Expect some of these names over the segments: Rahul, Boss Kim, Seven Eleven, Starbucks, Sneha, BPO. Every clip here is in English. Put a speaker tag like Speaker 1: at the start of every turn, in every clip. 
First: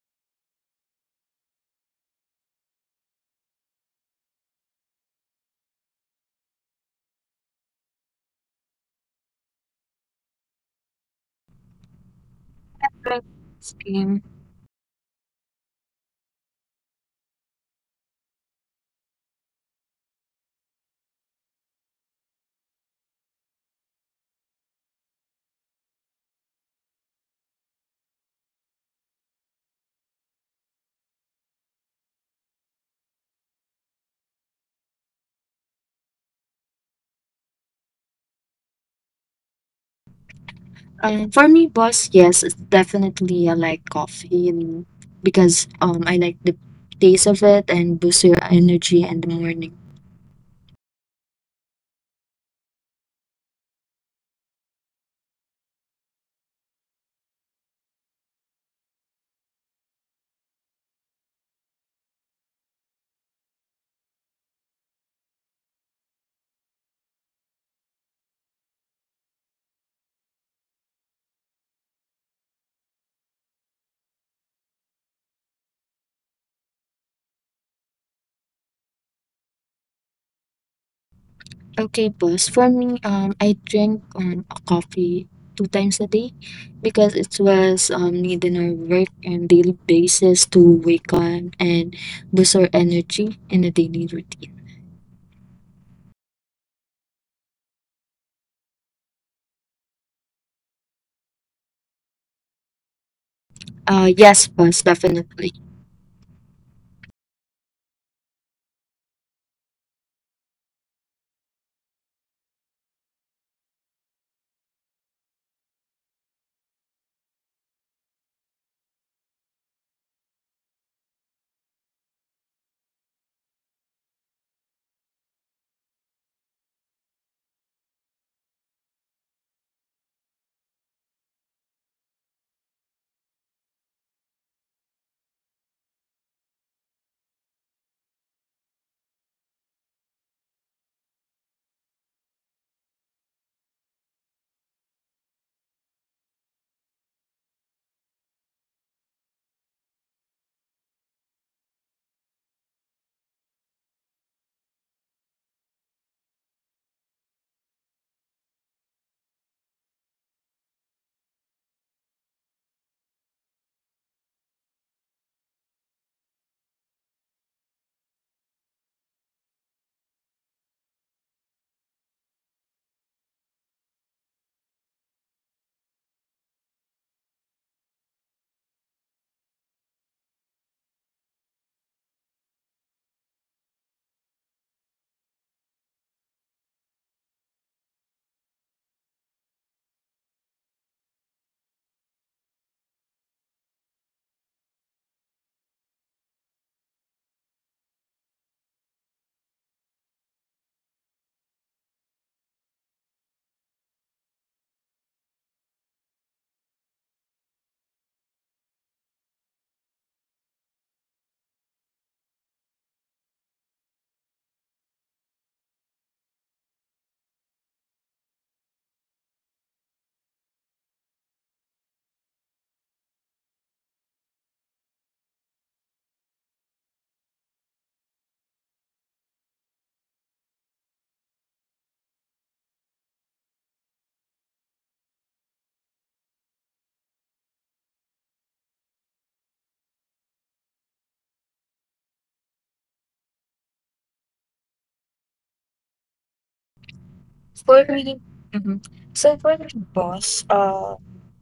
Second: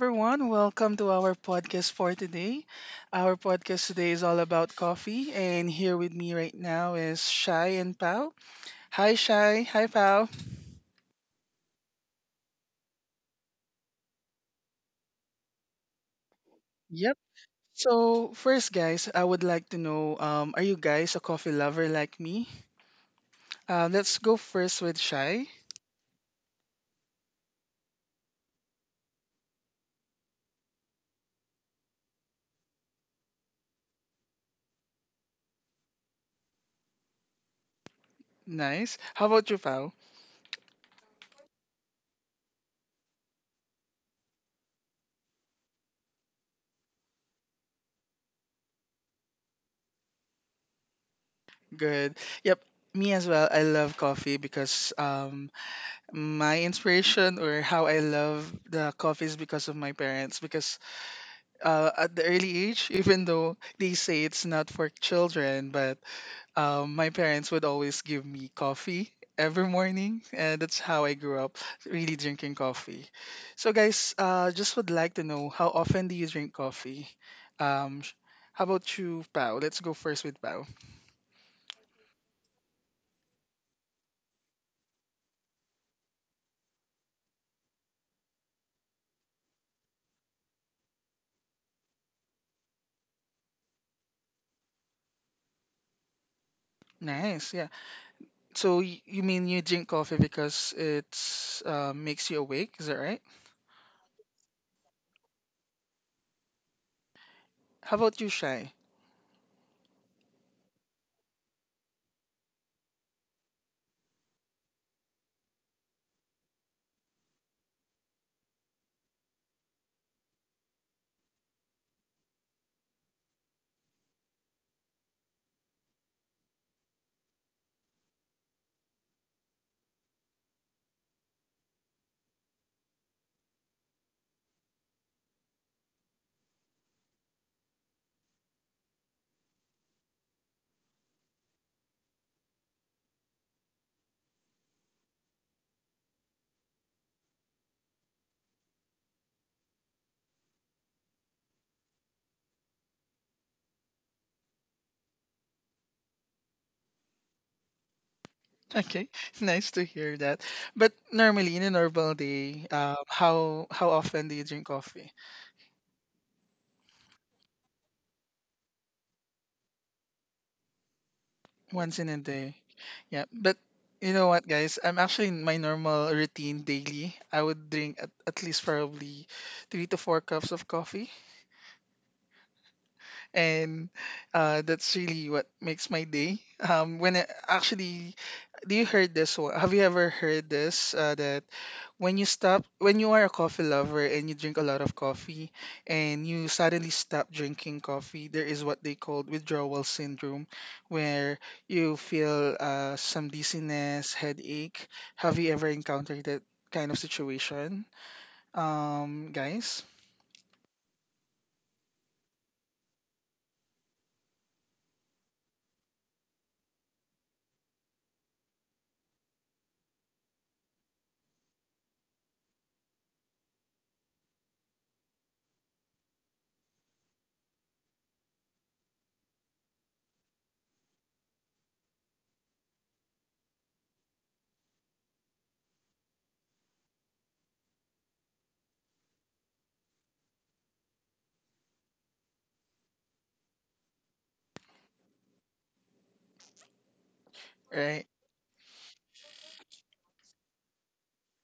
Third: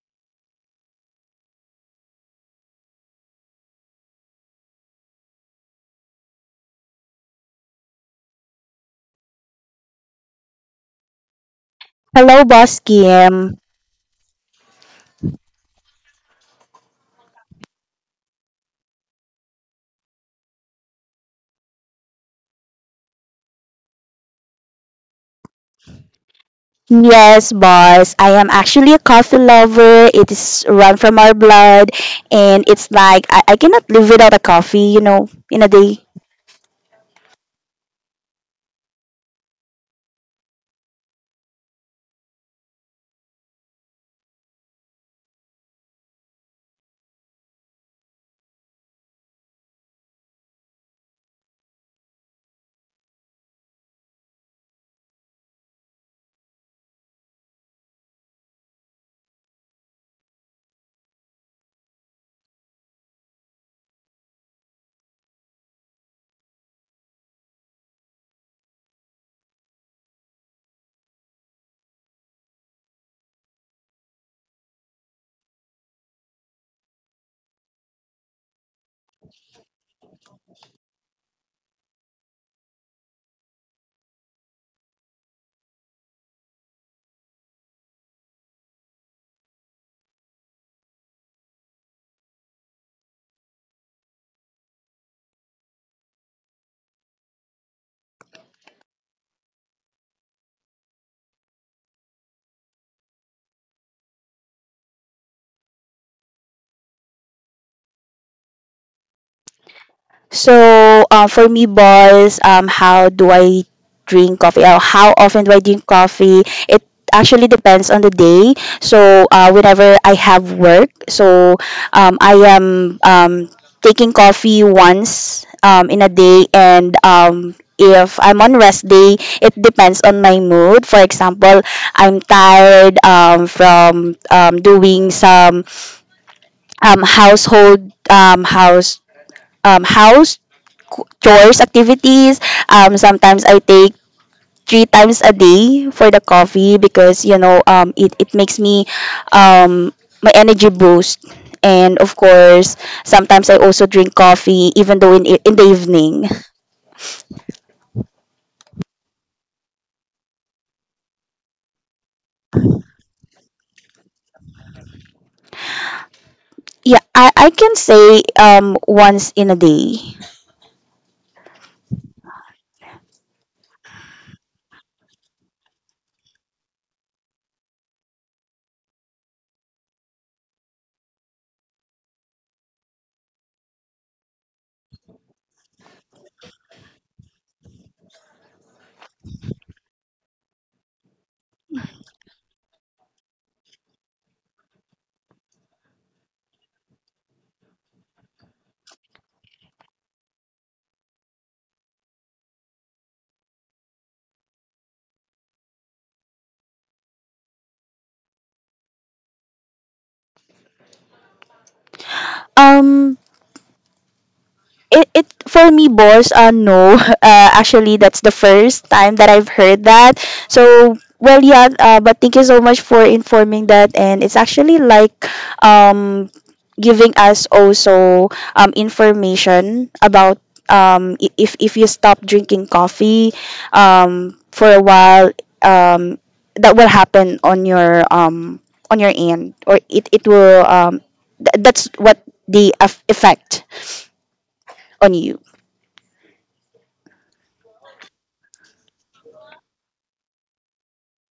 Speaker 1: everyone. Welcome to our podcast for today. Our podcast today is all about coffee, and here with me right now is Shai and Pau. Hi, Shai. Hi, Pau.
Speaker 2: Hello, Boss
Speaker 3: Right.
Speaker 2: Kim.
Speaker 3: Same.
Speaker 1: Yep. So, first, guys, I would like to know, are you guys a coffee lover like me? Let's go first with Shai.
Speaker 2: Yes, boss. I am actually a coffee lover. It is run from our blood, and it's like I cannot live without a coffee, in a day.
Speaker 1: Nice. How about you, Pau?
Speaker 3: For me, boss, yes, it's definitely I like coffee and because I like the taste of it and boosts your energy in the morning.
Speaker 1: Good. Yep. Me as well. I love coffee because my inspiration or how I love the coffee is because of my parents. Because at the early age, even though they say it's not for children, but my parents would always give me coffee every morning, and that's how I grew up really drinking coffee. So, guys, just would like to know, how often do you drink coffee? Um, sh- how about you, Pao? Let's go first with Pao.
Speaker 3: Okay, boss. For me, I drink a coffee two times a day because it was need in our work and daily basis to wake up and boost our energy in a daily routine.
Speaker 1: Nice, yeah. So you mean you drink coffee because it's makes you awake? Is that right?
Speaker 3: Yes, boss, definitely.
Speaker 1: How about you, Shy?
Speaker 2: So, for me, boys, how do I drink coffee? Or how often do I drink coffee? It actually depends on the day. So, whenever I have work, I am taking coffee once in a day, and if I'm on rest day, it depends on my mood. For example, I'm tired from doing some household house house chores activities. Sometimes I take three times a day for the coffee because it makes me um, my energy boost. And of course, sometimes I also drink coffee even though in the evening.
Speaker 1: Okay, nice to hear that. But normally in a normal day, how often do you drink coffee?
Speaker 2: Yeah, I can say once in a day.
Speaker 1: Once in a day. Yeah, but you know what, guys? I'm actually in my normal routine daily. I would drink at least probably three to four cups of coffee, and that's really what makes my day. When I, actually, do you heard this one? Have you ever heard this? That when you stop, when you are a coffee lover and you drink a lot of coffee, and you suddenly stop drinking coffee, there is what they call withdrawal syndrome, where you feel some dizziness, headache. Have you ever encountered that kind of situation, guys?
Speaker 2: Um, it, it For me, boss, no. Actually, that's the first time that I've heard that. But thank you so much for informing that, and it's actually like um giving us also information about if you stop drinking coffee for a while, um that will happen on your end, or it will that's what the effect on you.
Speaker 3: For
Speaker 1: Right.
Speaker 3: me, mhm. For me, boss.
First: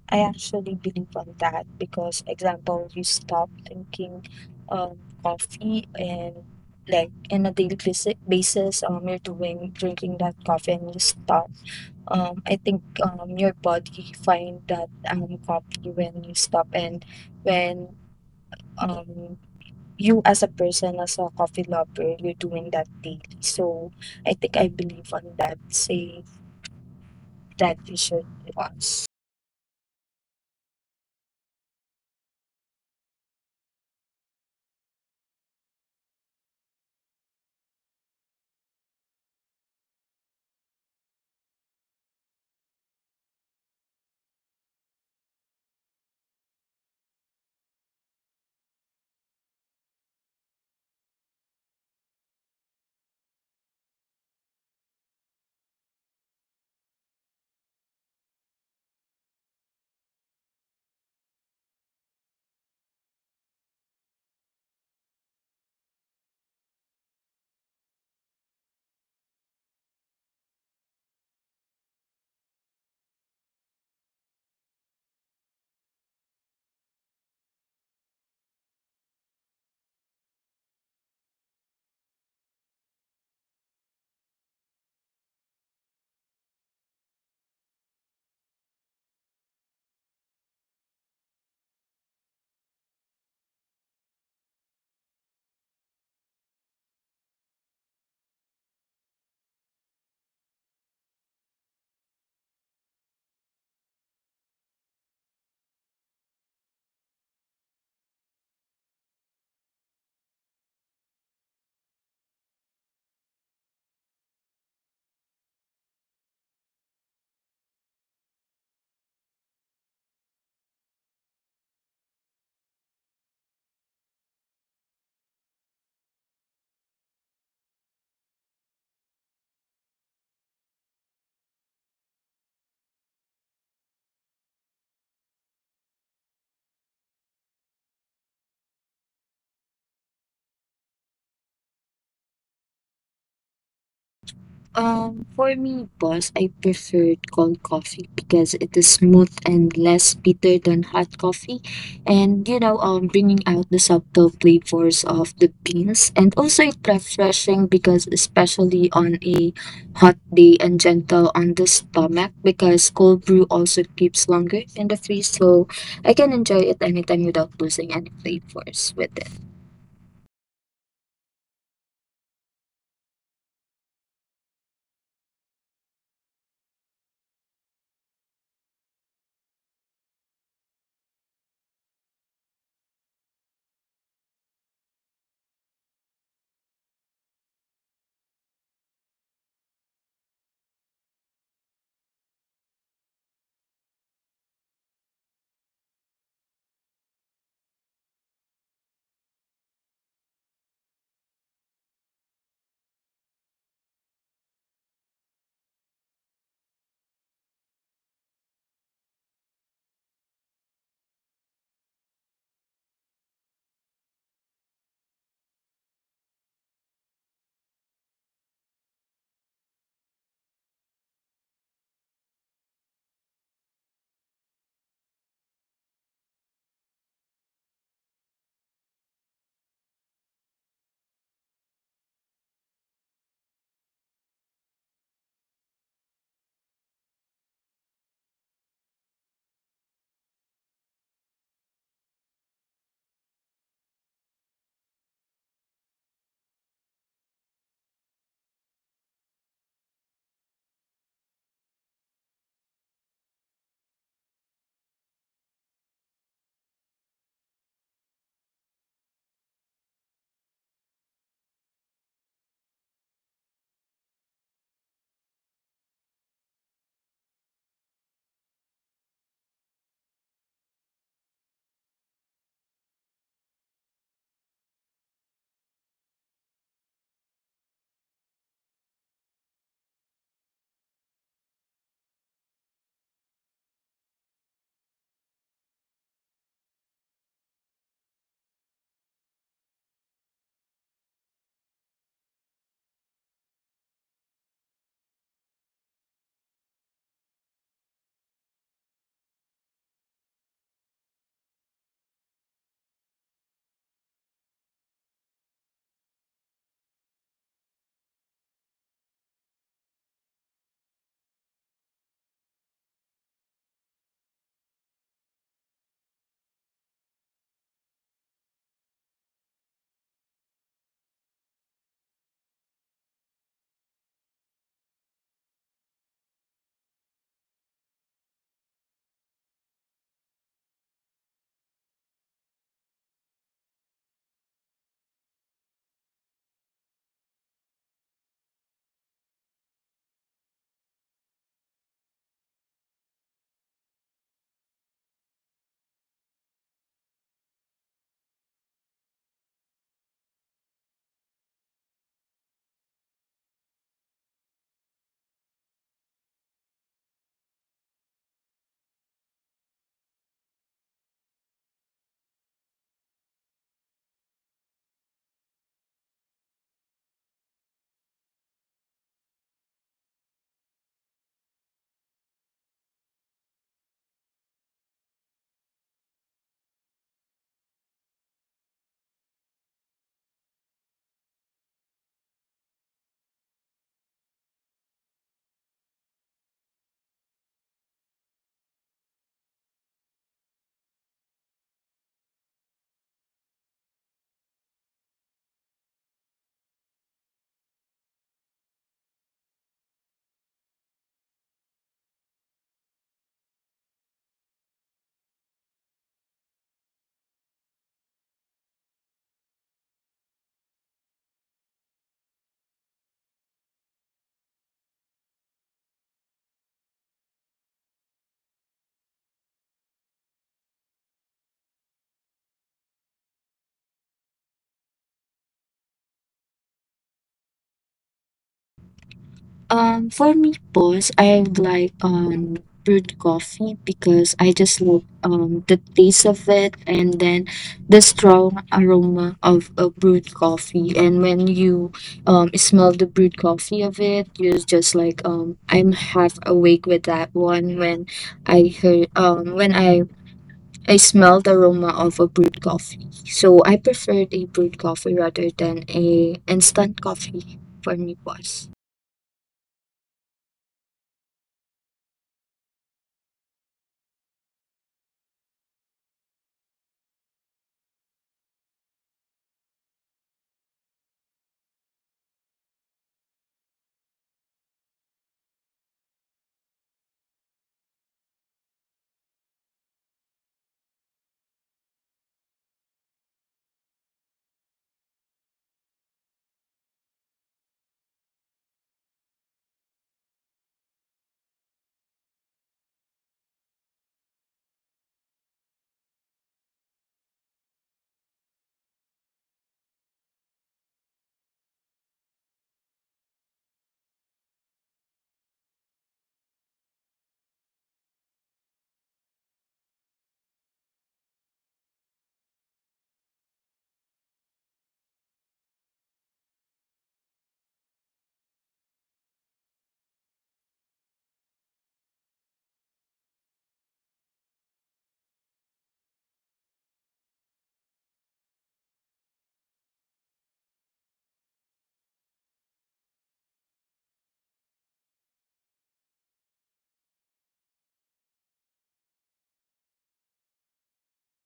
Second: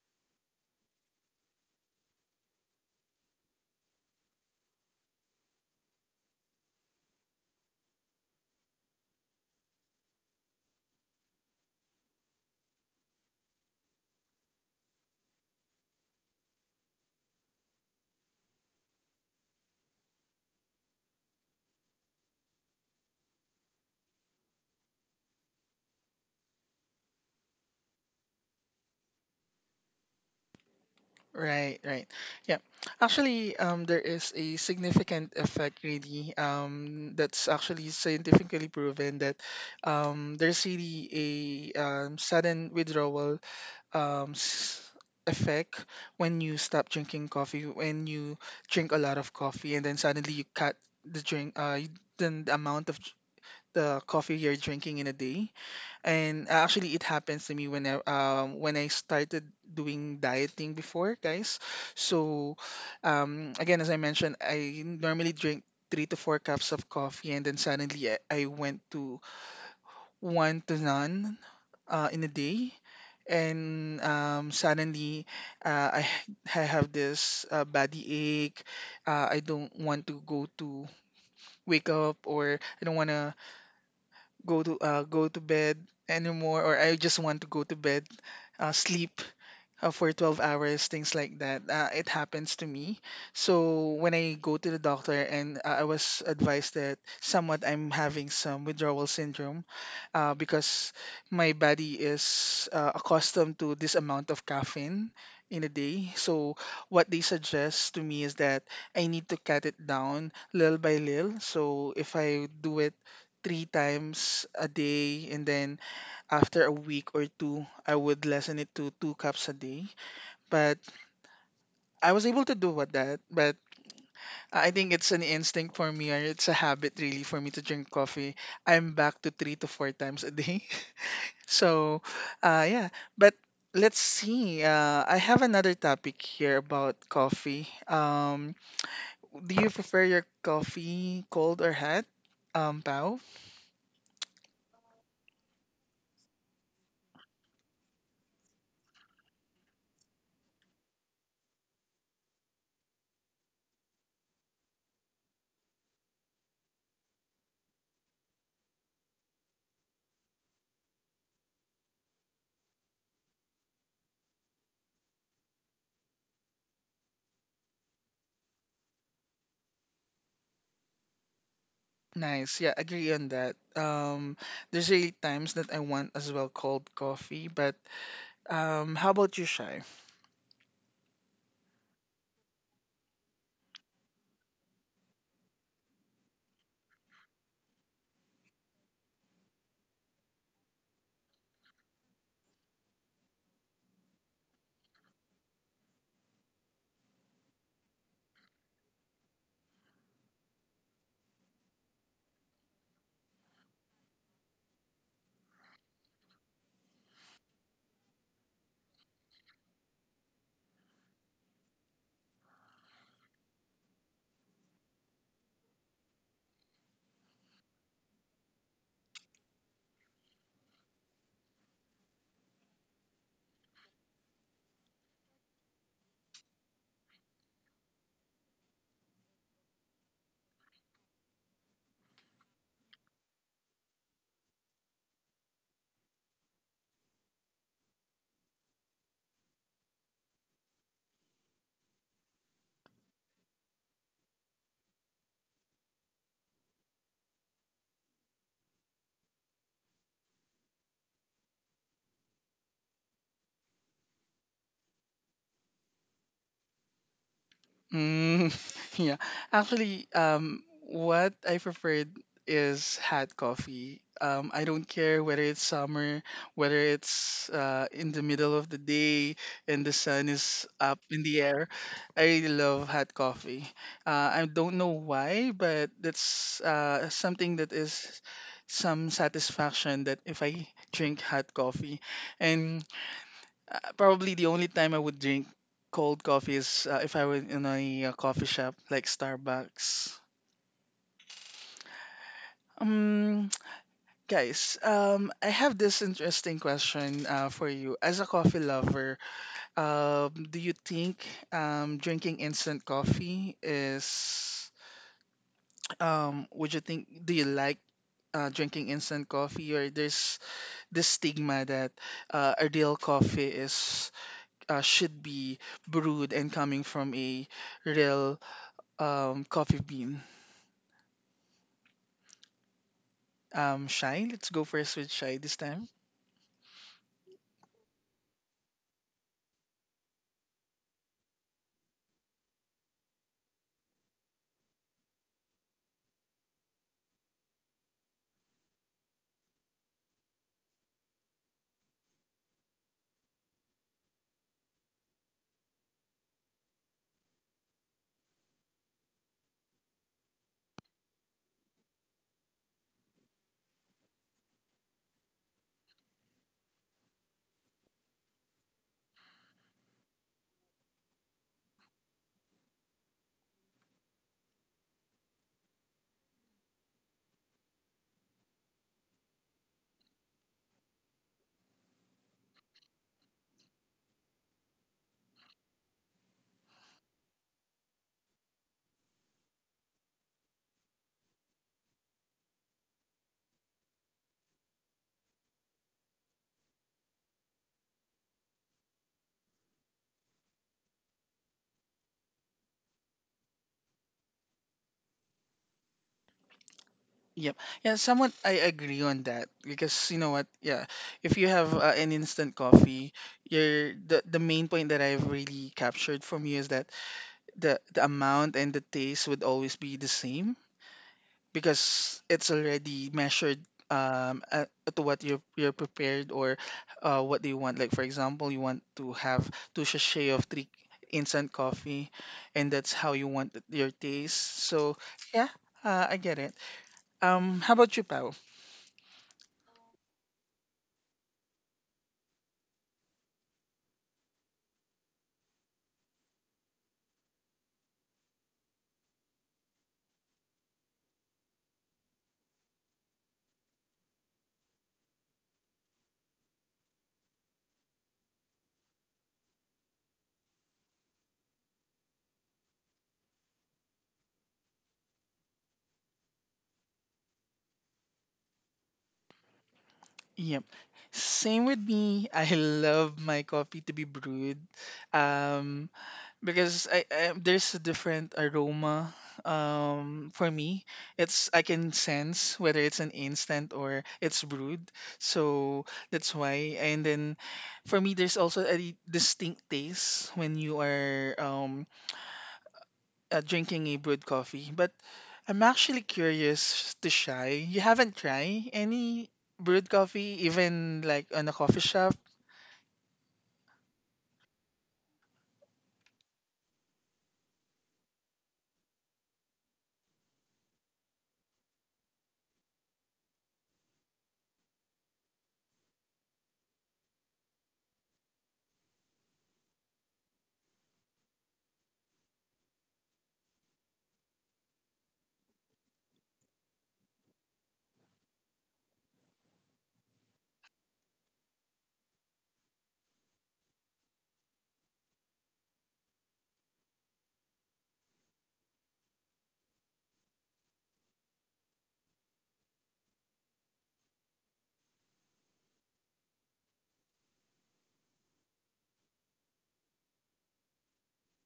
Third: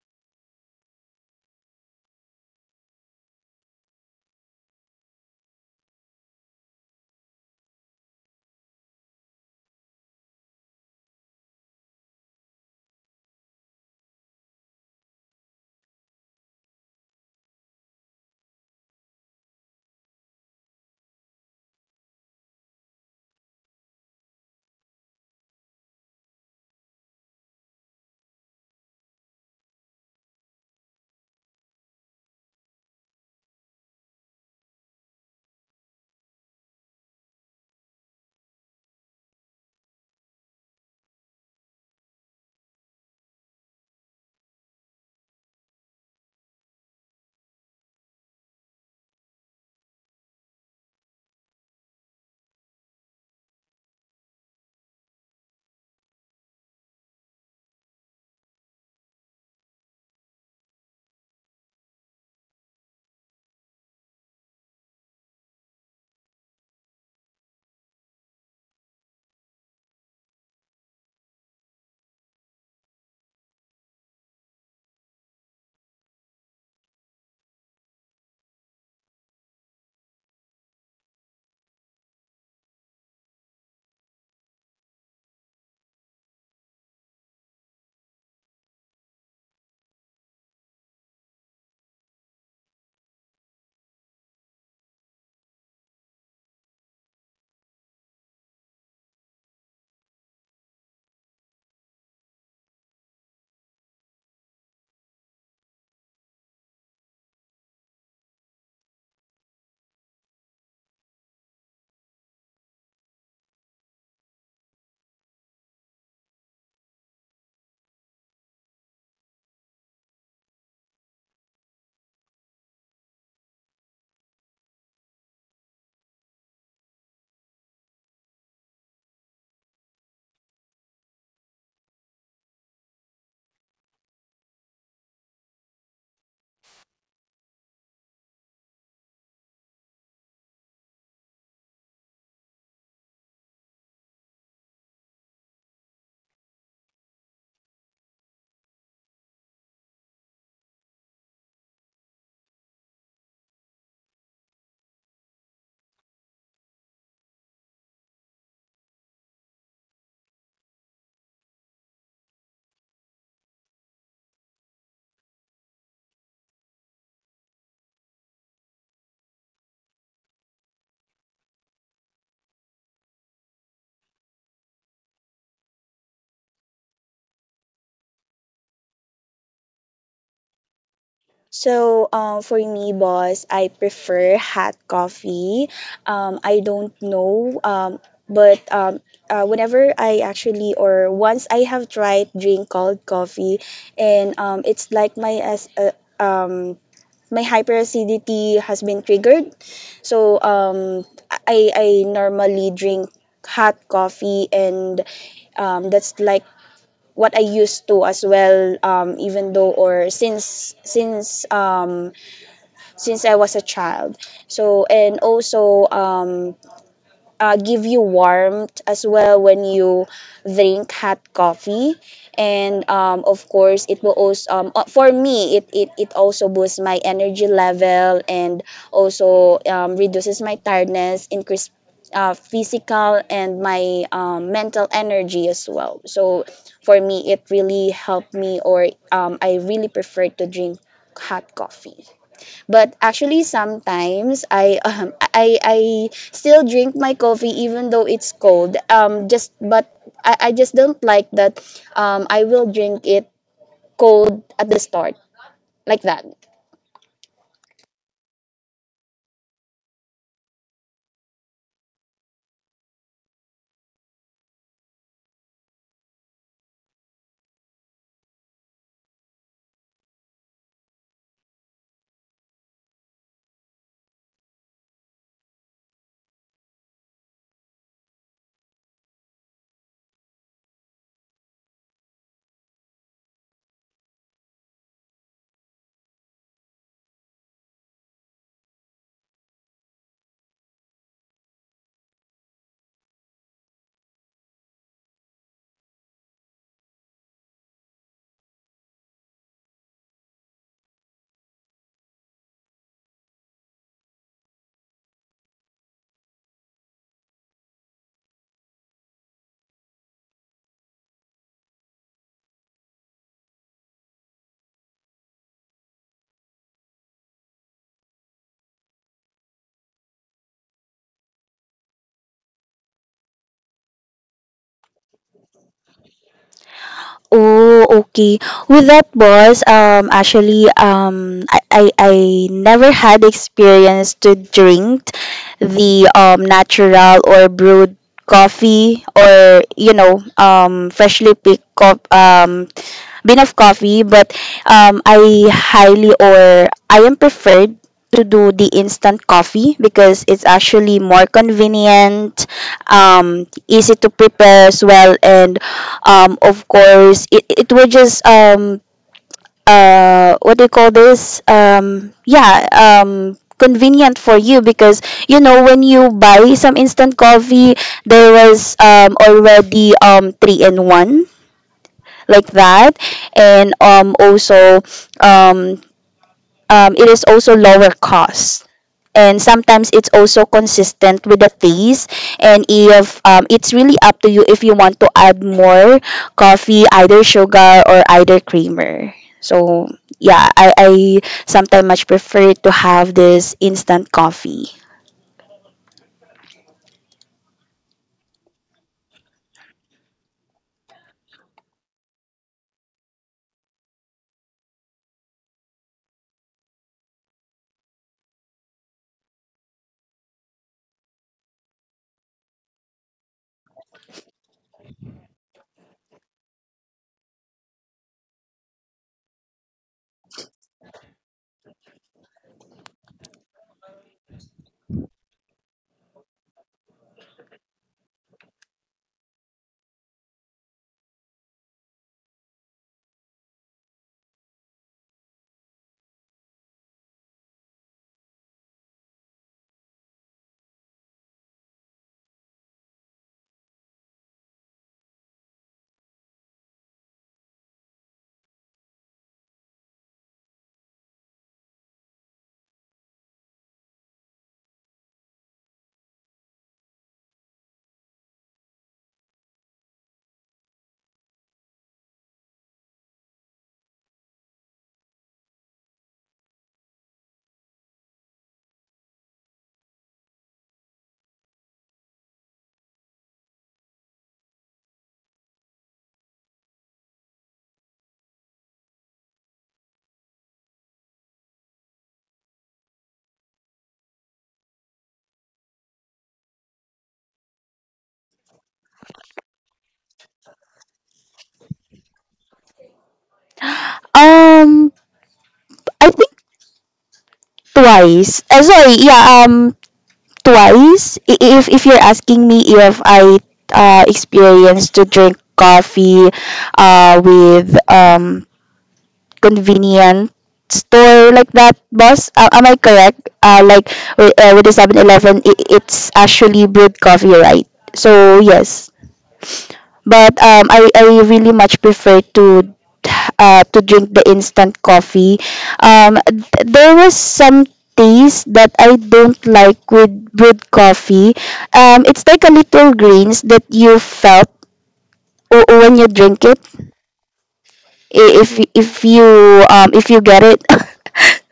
Speaker 3: I actually believe on that because, example, you stop drinking coffee and like in a daily basis, you're doing drinking that coffee and you stop. I think your body find that coffee when you stop and when um, you as a person, as a coffee lover, you're doing that daily. So I think I believe on that. Say that you should uh,
Speaker 1: Right, right. Yeah. Actually, there is a significant effect really, that's actually scientifically proven that there's really a sudden withdrawal um, s- effect when you stop drinking coffee, when you drink a lot of coffee and then suddenly you cut the drink, then the amount of the coffee you're drinking in a day. And actually, it happens to me when when I started doing dieting before, guys. So, again, as I mentioned, I normally drink three to four cups of coffee, and then suddenly I went to one to none in a day. And suddenly, I have this body ache. I don't want to go to wake up, or I don't want to go to go to bed anymore, or I just want to go to bed, sleep for 12 hours, things like that. It happens to me. So when I go to the doctor and I was advised that somewhat I'm having some withdrawal syndrome because my body is accustomed to this amount of caffeine in a day. So what they suggest to me is that I need to cut it down little by little. So if I do it three times a day and then after a week or two, I would lessen it to two cups a day, but I was able to do with that. But I think it's an instinct for me, or it's a habit really for me to drink coffee. I'm back to three to four times a day. So, yeah. But let's see. I have another topic here about coffee. Do you prefer your coffee cold or hot? Pao?
Speaker 3: for me, boss, I prefer cold coffee because it is smooth and less bitter than hot coffee. And, you know, bringing out the subtle flavors of the beans. And also, it's refreshing because, especially on a hot day and gentle on the stomach, because cold brew also keeps longer in the freeze. So I can enjoy it anytime without losing any flavors with it.
Speaker 1: Nice. Yeah, agree on that. There's really times that I want as well cold coffee, but how about you, Shy?
Speaker 2: So, for me, boss, I prefer hot coffee. I don't know, but whenever I actually or once I have tried drink cold coffee, and it's like my hyperacidity has been triggered. So I normally drink hot coffee, and that's like what I used to as well. Even though or since I was a child. So and also give you warmth as well when you drink hot coffee. And of course, it will also for me it also boosts my energy level and also reduces my tiredness, increase physical and my mental energy as well. So for me, it really helped me, or I really prefer to drink hot coffee. But actually, sometimes I still drink my coffee even though it's cold. Just but I just don't like that. I will drink it cold at the start like that.
Speaker 1: Mm, yeah. Actually, what I preferred is hot coffee. I don't care whether it's summer, whether it's in the middle of the day and the sun is up in the air. I really love hot coffee. I don't know why, but that's something that is some satisfaction that if I drink hot coffee. And probably the only time I would drink cold coffee is if I were in a coffee shop like Starbucks. Um, guys, I have this interesting question for you. As a coffee lover, do you think drinking instant coffee is, would you think, do you like drinking instant coffee, or there's this stigma that a real coffee is should be brewed and coming from a real coffee bean. Shy, let's go first with Shy this time.
Speaker 2: Oh, okay. With that, boss, actually, I never had experience to drink the natural or brewed coffee, or freshly picked bin of coffee, but I highly or I am preferred to do the instant coffee because it's actually more convenient, easy to prepare as well, and of course, it will just what do you call this? Yeah, convenient for you because you know when you buy some instant coffee, there was already three in one like that, and also um it is also lower cost, and sometimes it's also consistent with the taste. And if it's really up to you if you want to add more coffee, either sugar or either creamer. So I sometimes much prefer to have this instant coffee.
Speaker 1: Yep. Yeah, somewhat I agree on that because you know what? Yeah, if you have an instant coffee, you're the main point that I've really captured from you is that the amount and the taste would always be the same because it's already measured um uh, to what you're prepared, or what do you want. Like, for example, you want to have two sachet of three instant coffee, and that's how you want your taste. So yeah, I get it. How about you, Pao?
Speaker 3: For me, boss, I like brewed coffee because I just love the taste of it and then the strong aroma of a brewed coffee. And when you smell the brewed coffee of it, you're just like I'm half awake with that one when I heard when I smell the aroma of a brewed coffee. So I preferred a brewed coffee rather than a instant coffee for me, boss.
Speaker 1: Yep. Same with me. I love my coffee to be brewed. Um, because I there's a different aroma for me. It's I can sense whether it's an instant or it's brewed. So that's why. And then for me there's also a distinct taste when you are drinking a brewed coffee, but I'm actually curious to try. You haven't tried any brewed coffee, even like on a coffee shop?
Speaker 2: Um i think twice. Sorry, twice. If you're asking me if I experienced to drink coffee with convenient store like that, boss, am I correct? Like with the 7-Eleven, 11 it's actually brewed coffee, right? So yes. But I really much prefer to drink the instant coffee. There was some taste that I don't like with brewed coffee. It's like a little grains that you felt when you drink it. If you if you get it.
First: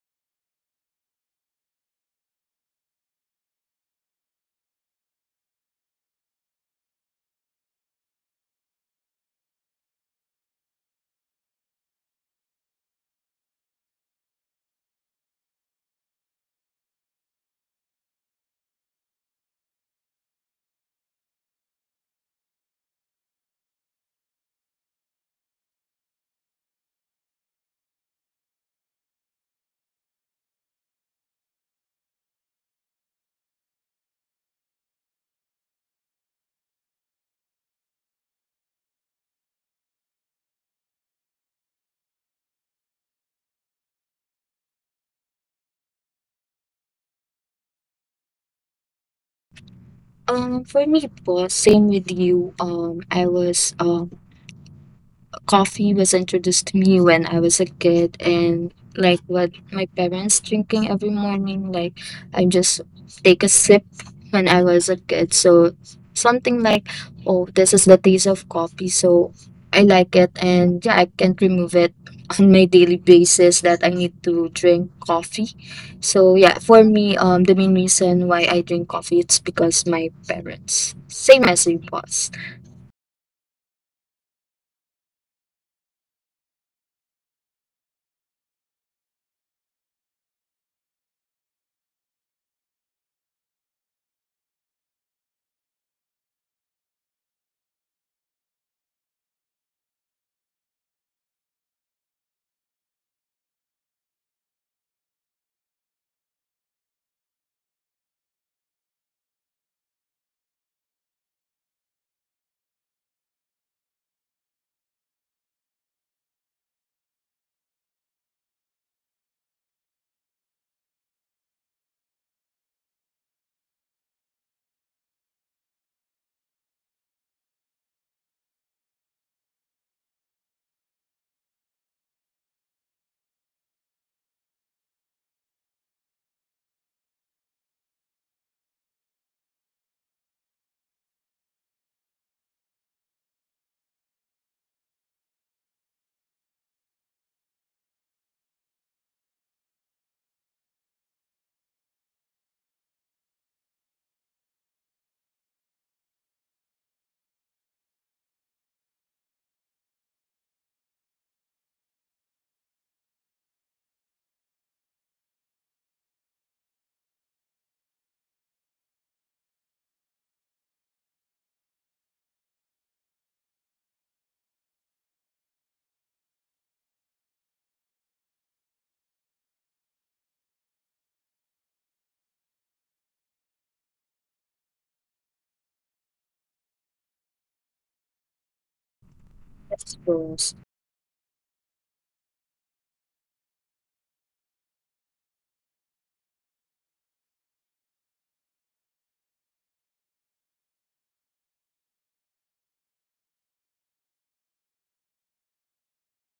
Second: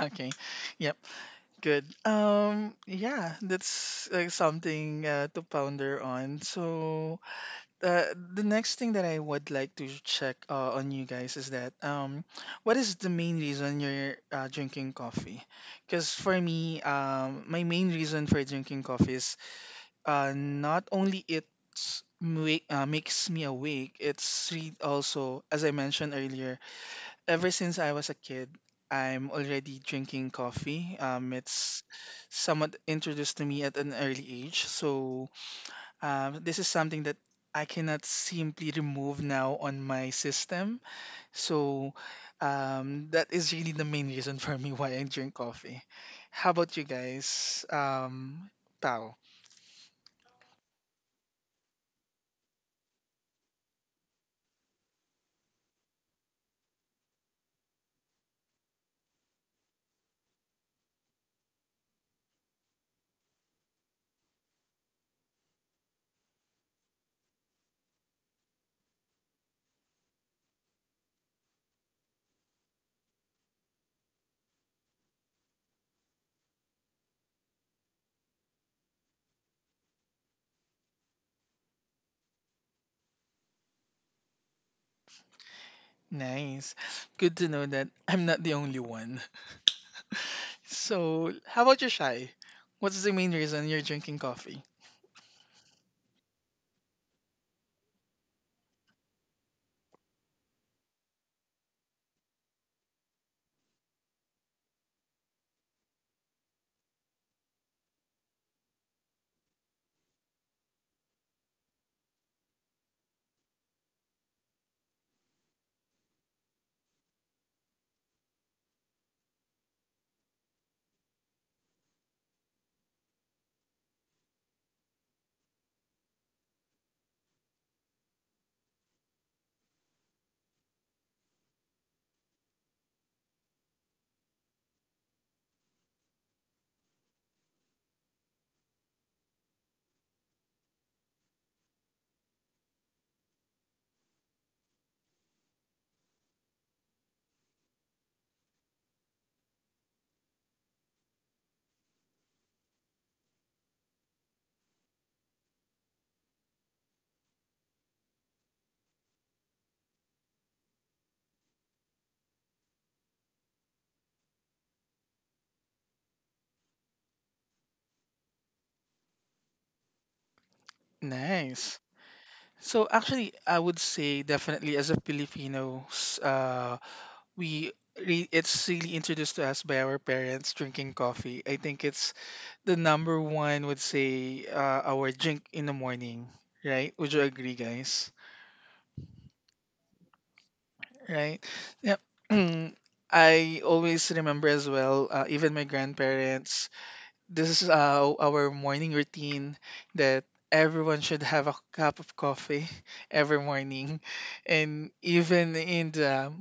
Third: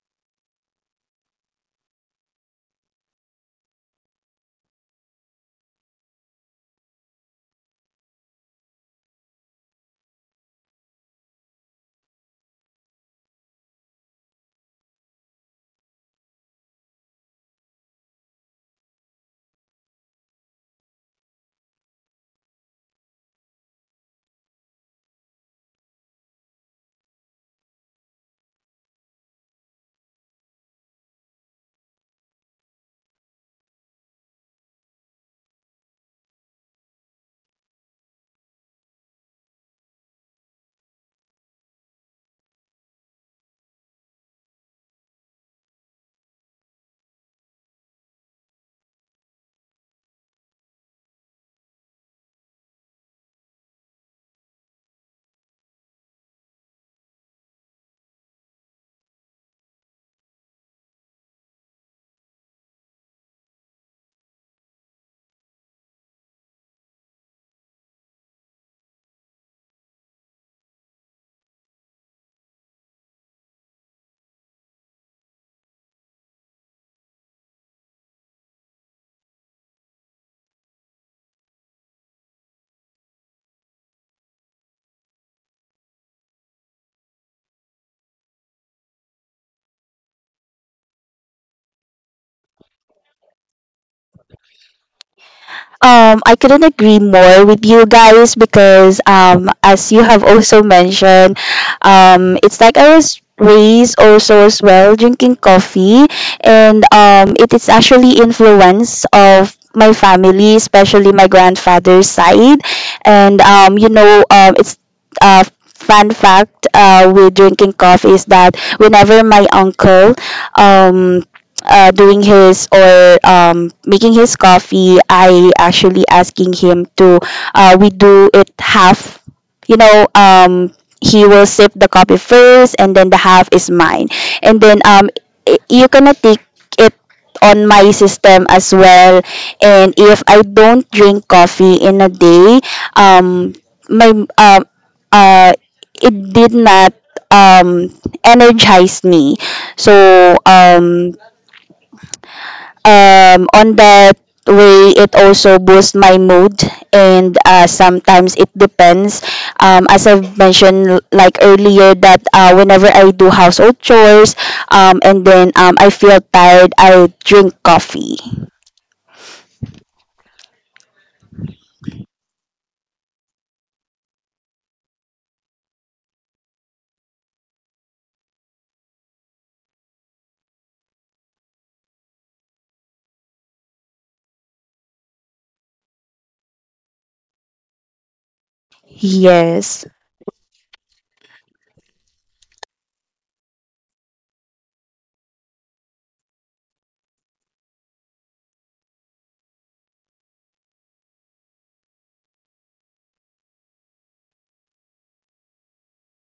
Speaker 1: Okay, yep, good. Yeah, that's like something to ponder on. So, uh, the next thing that I would like to check on you guys is that what is the main reason you're drinking coffee? Because for me, my main reason for drinking coffee is not only it's make, makes me awake, it's also, as I mentioned earlier, ever since I was a kid, I'm already drinking coffee. It's somewhat introduced to me at an early age. So this is something that I cannot simply remove now on my system. So that is really the main reason for me why I drink coffee. How about you guys? Pao?
Speaker 3: For me po, same with you. I was coffee was introduced to me when I was a kid and like what my parents drinking every morning like I just take a sip when I was a kid, so something like, oh, this is the taste of coffee, so I like it. And yeah, I can't remove it on my daily basis that I need to drink coffee. So yeah, for me, the main reason why I drink coffee it's because my parents same as you was
Speaker 1: Nice. Good to know that I'm not the only one. So, how about you, Shy? What's the main reason you're drinking coffee?
Speaker 2: I couldn't agree more with you guys because, as you have also mentioned, it's like I was raised also as well drinking coffee, and it is actually influence of my family, especially my grandfather's side. And it's uh, fun fact with drinking coffee is that whenever my uncle um doing his, or making his coffee, I actually asking him to we do it half. You know, he will sip the coffee first, and then the half is mine. And then you cannot take it on my system as well. And if I don't drink coffee in a day, um, my uh, it did not um energize me. So um on that way it also boosts my mood. And sometimes it depends, as I've mentioned like earlier, that whenever I do household chores, and then I feel tired, I drink coffee.
Speaker 1: Nice. So, actually, I would say definitely as a Filipinos, we it's really introduced to us by our parents drinking coffee. I think it's the number one would say our drink in the morning, right? Would you agree, guys?
Speaker 2: Yes.
Speaker 3: that's gross.
Speaker 1: Right? Yeah. I always remember as well, even my grandparents. This is our morning routine that everyone should have a cup of coffee every morning, and even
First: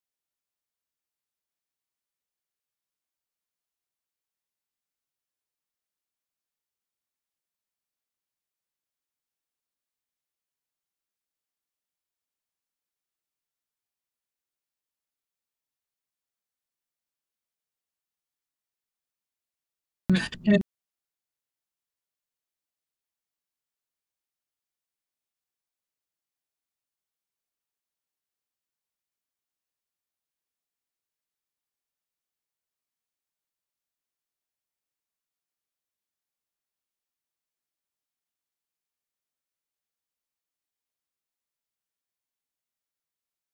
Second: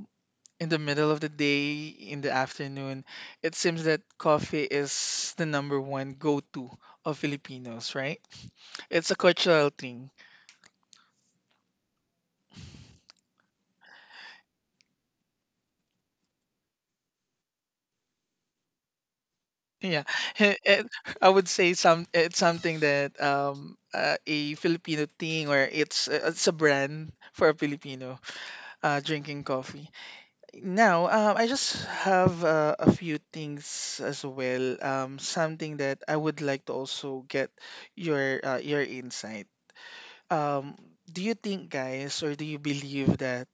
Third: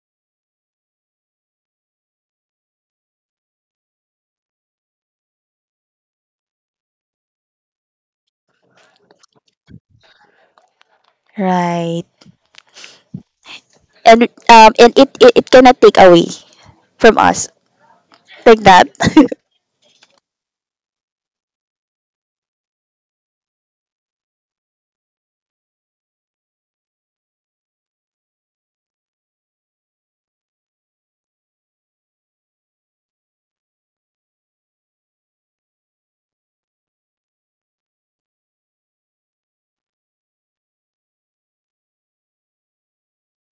Speaker 1: in the middle of the day, in the afternoon, it seems that coffee is the number one go-to of Filipinos, right? It's a cultural thing.
Speaker 2: Right. And it cannot take away from us like that.
Speaker 1: Yeah, and I would say some it's something that a Filipino thing, or it's a brand for a Filipino drinking coffee. Now, I just have a few things as well. Something that I would like to also get your insight. Um, do you think, guys, or do you believe that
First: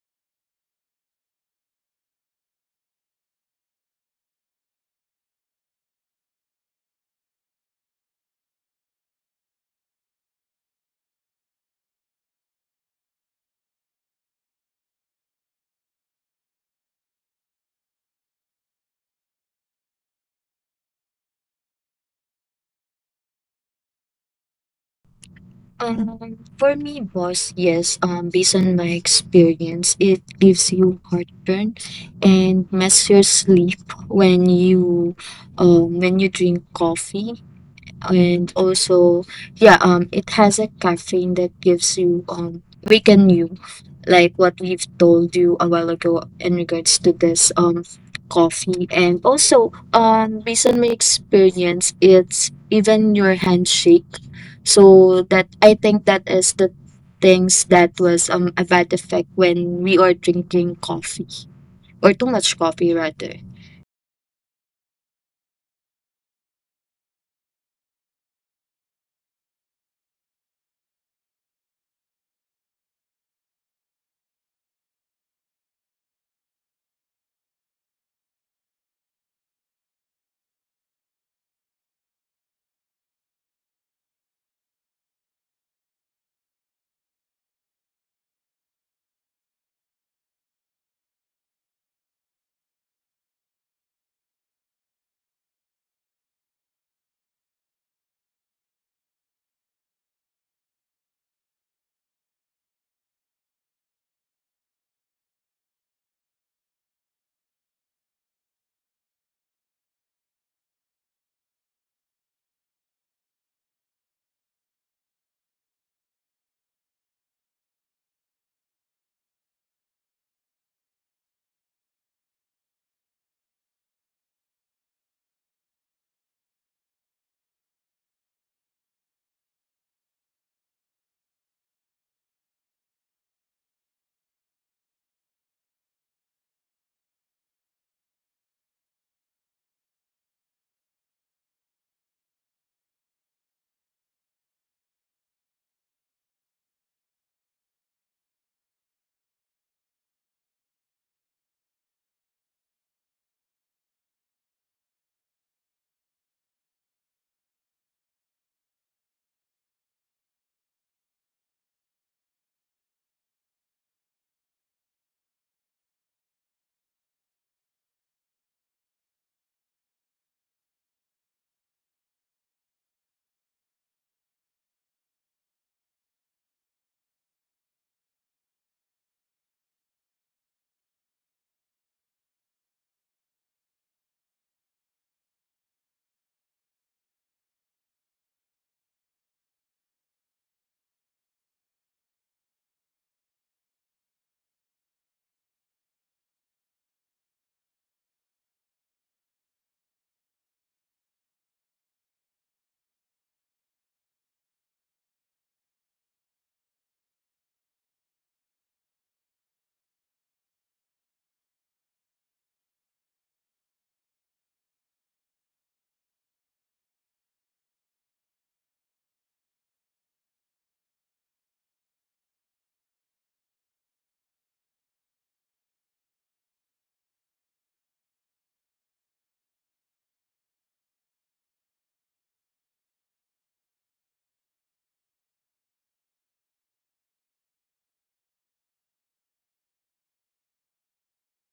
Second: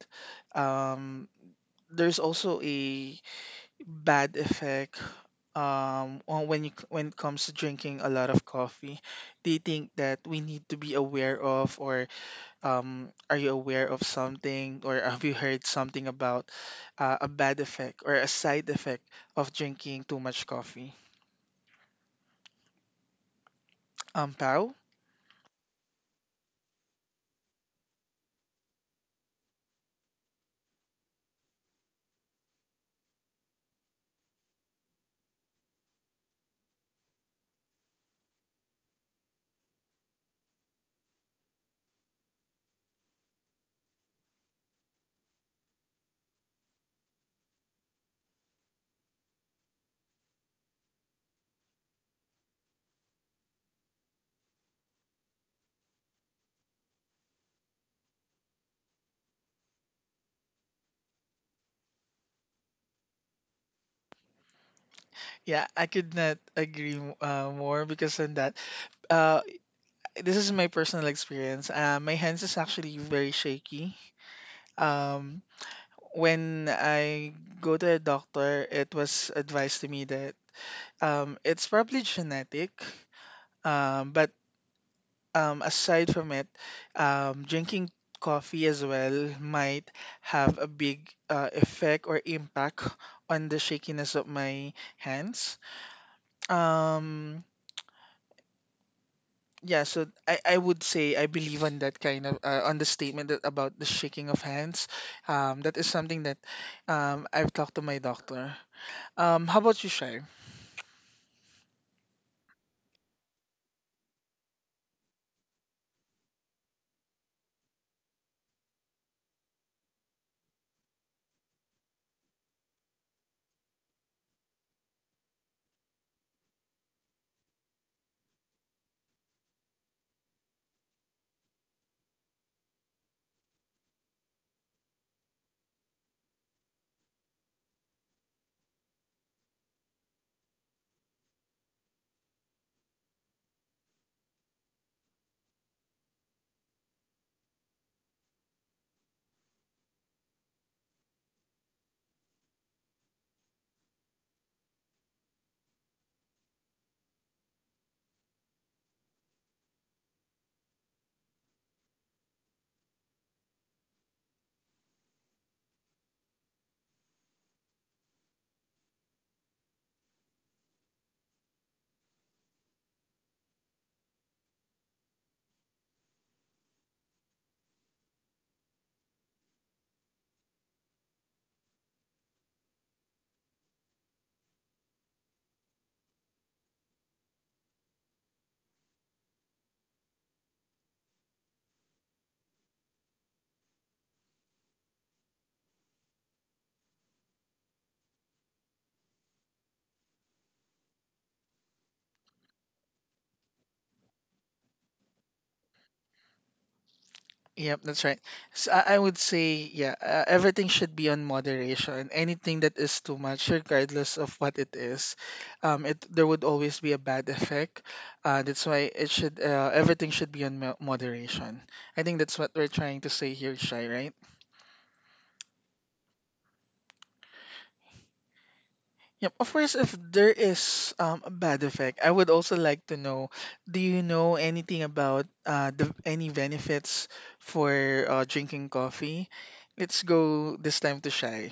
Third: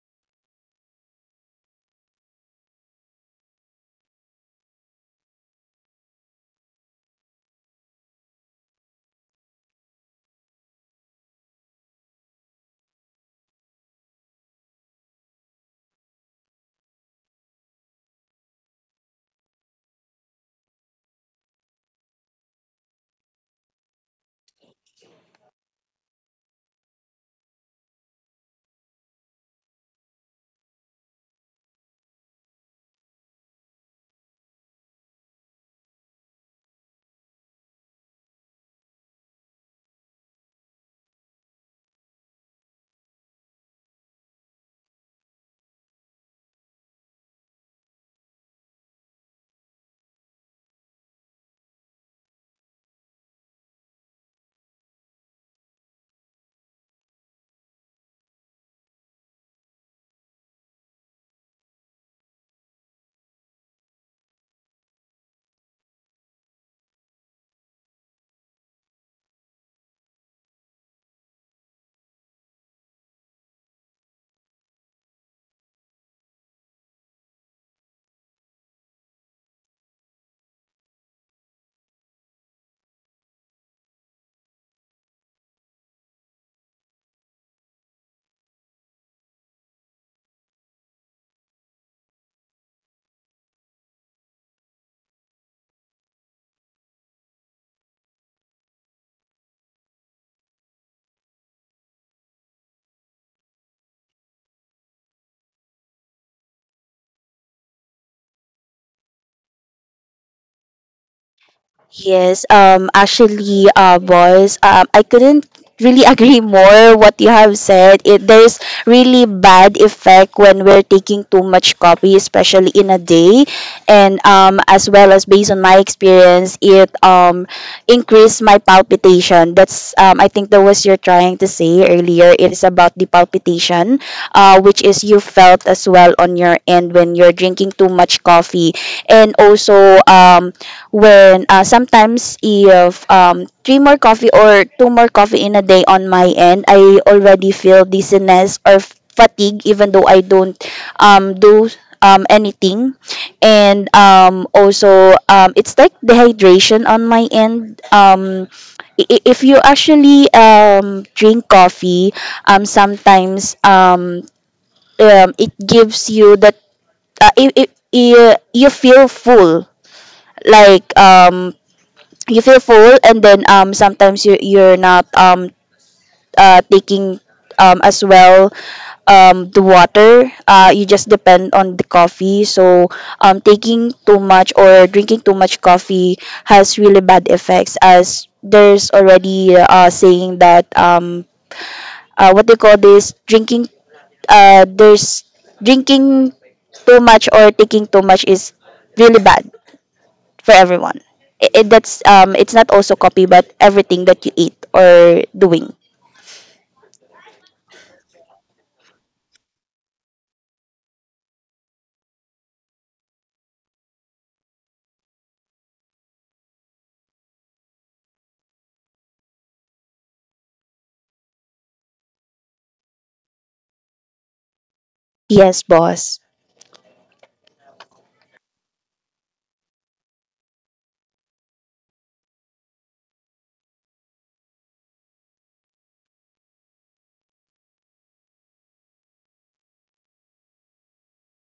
Speaker 1: um, there's also a bad effect on when you when it comes to drinking a lot of coffee? Do you think that we need to be aware of, or are you aware of something or have you heard something about a bad effect or a side effect of drinking too much coffee? Pao?
Speaker 3: Um, for me, boss, yes, based on my experience, it gives you heartburn and messes your sleep when you when you drink coffee. And also, yeah, it has a caffeine that gives you waken you, like what we've told you a while ago in regards to this coffee. And also, based on my experience, it's even your handshake. So that I think that is the things that was a bad effect when we are drinking coffee or too much coffee rather.
Speaker 1: Yeah, I could not agree more because on that, uh, this is my personal experience. My hands is actually very shaky. Um, when I go to a doctor, it was advised to me that it's probably genetic. But aside from it, drinking coffee as well might have a big effect or impact on the shakiness of my hands. Um, yeah, so I would say I believe on that kind of on the statement that, about the shaking of hands. That is something that I've talked to my doctor. How about you, Shai?
Speaker 2: Yes, boys, I couldn't really agree more what you have said. It, there's really bad effect when we're taking too much coffee, especially in a day. And as well as based on my experience, it increased my palpitation. That's I think that was you're trying to say earlier. It is about the palpitation, which is you felt as well on your end when you're drinking too much coffee. And also when sometimes if three more coffee or two more coffee in a day on my end, I already feel dizziness or fatigue, even though I don't do anything. And it's like dehydration on my end. If you actually drink coffee, sometimes it gives you that you feel full, like um you feel full, and then sometimes you're not taking as well the water. You just depend on the coffee. So taking too much or drinking too much coffee has really bad effects, as there's already saying that what they call this drinking, there's drinking too much or taking too much is really bad for everyone. It that's it's not also copy but everything that you eat or doing.
Speaker 1: Yep, that's right. So I would say, yeah, everything should be on moderation. Anything that is too much, regardless of what it is, it there would always be a bad effect. That's why it should, everything should be on moderation. I think that's what we're trying to say here, Shai, right?
Speaker 2: Yes, boss.
Speaker 1: Yep. Of course, if there is a bad effect, I would also like to know, do you know anything about the any benefits for drinking coffee? Let's go this time to Shai.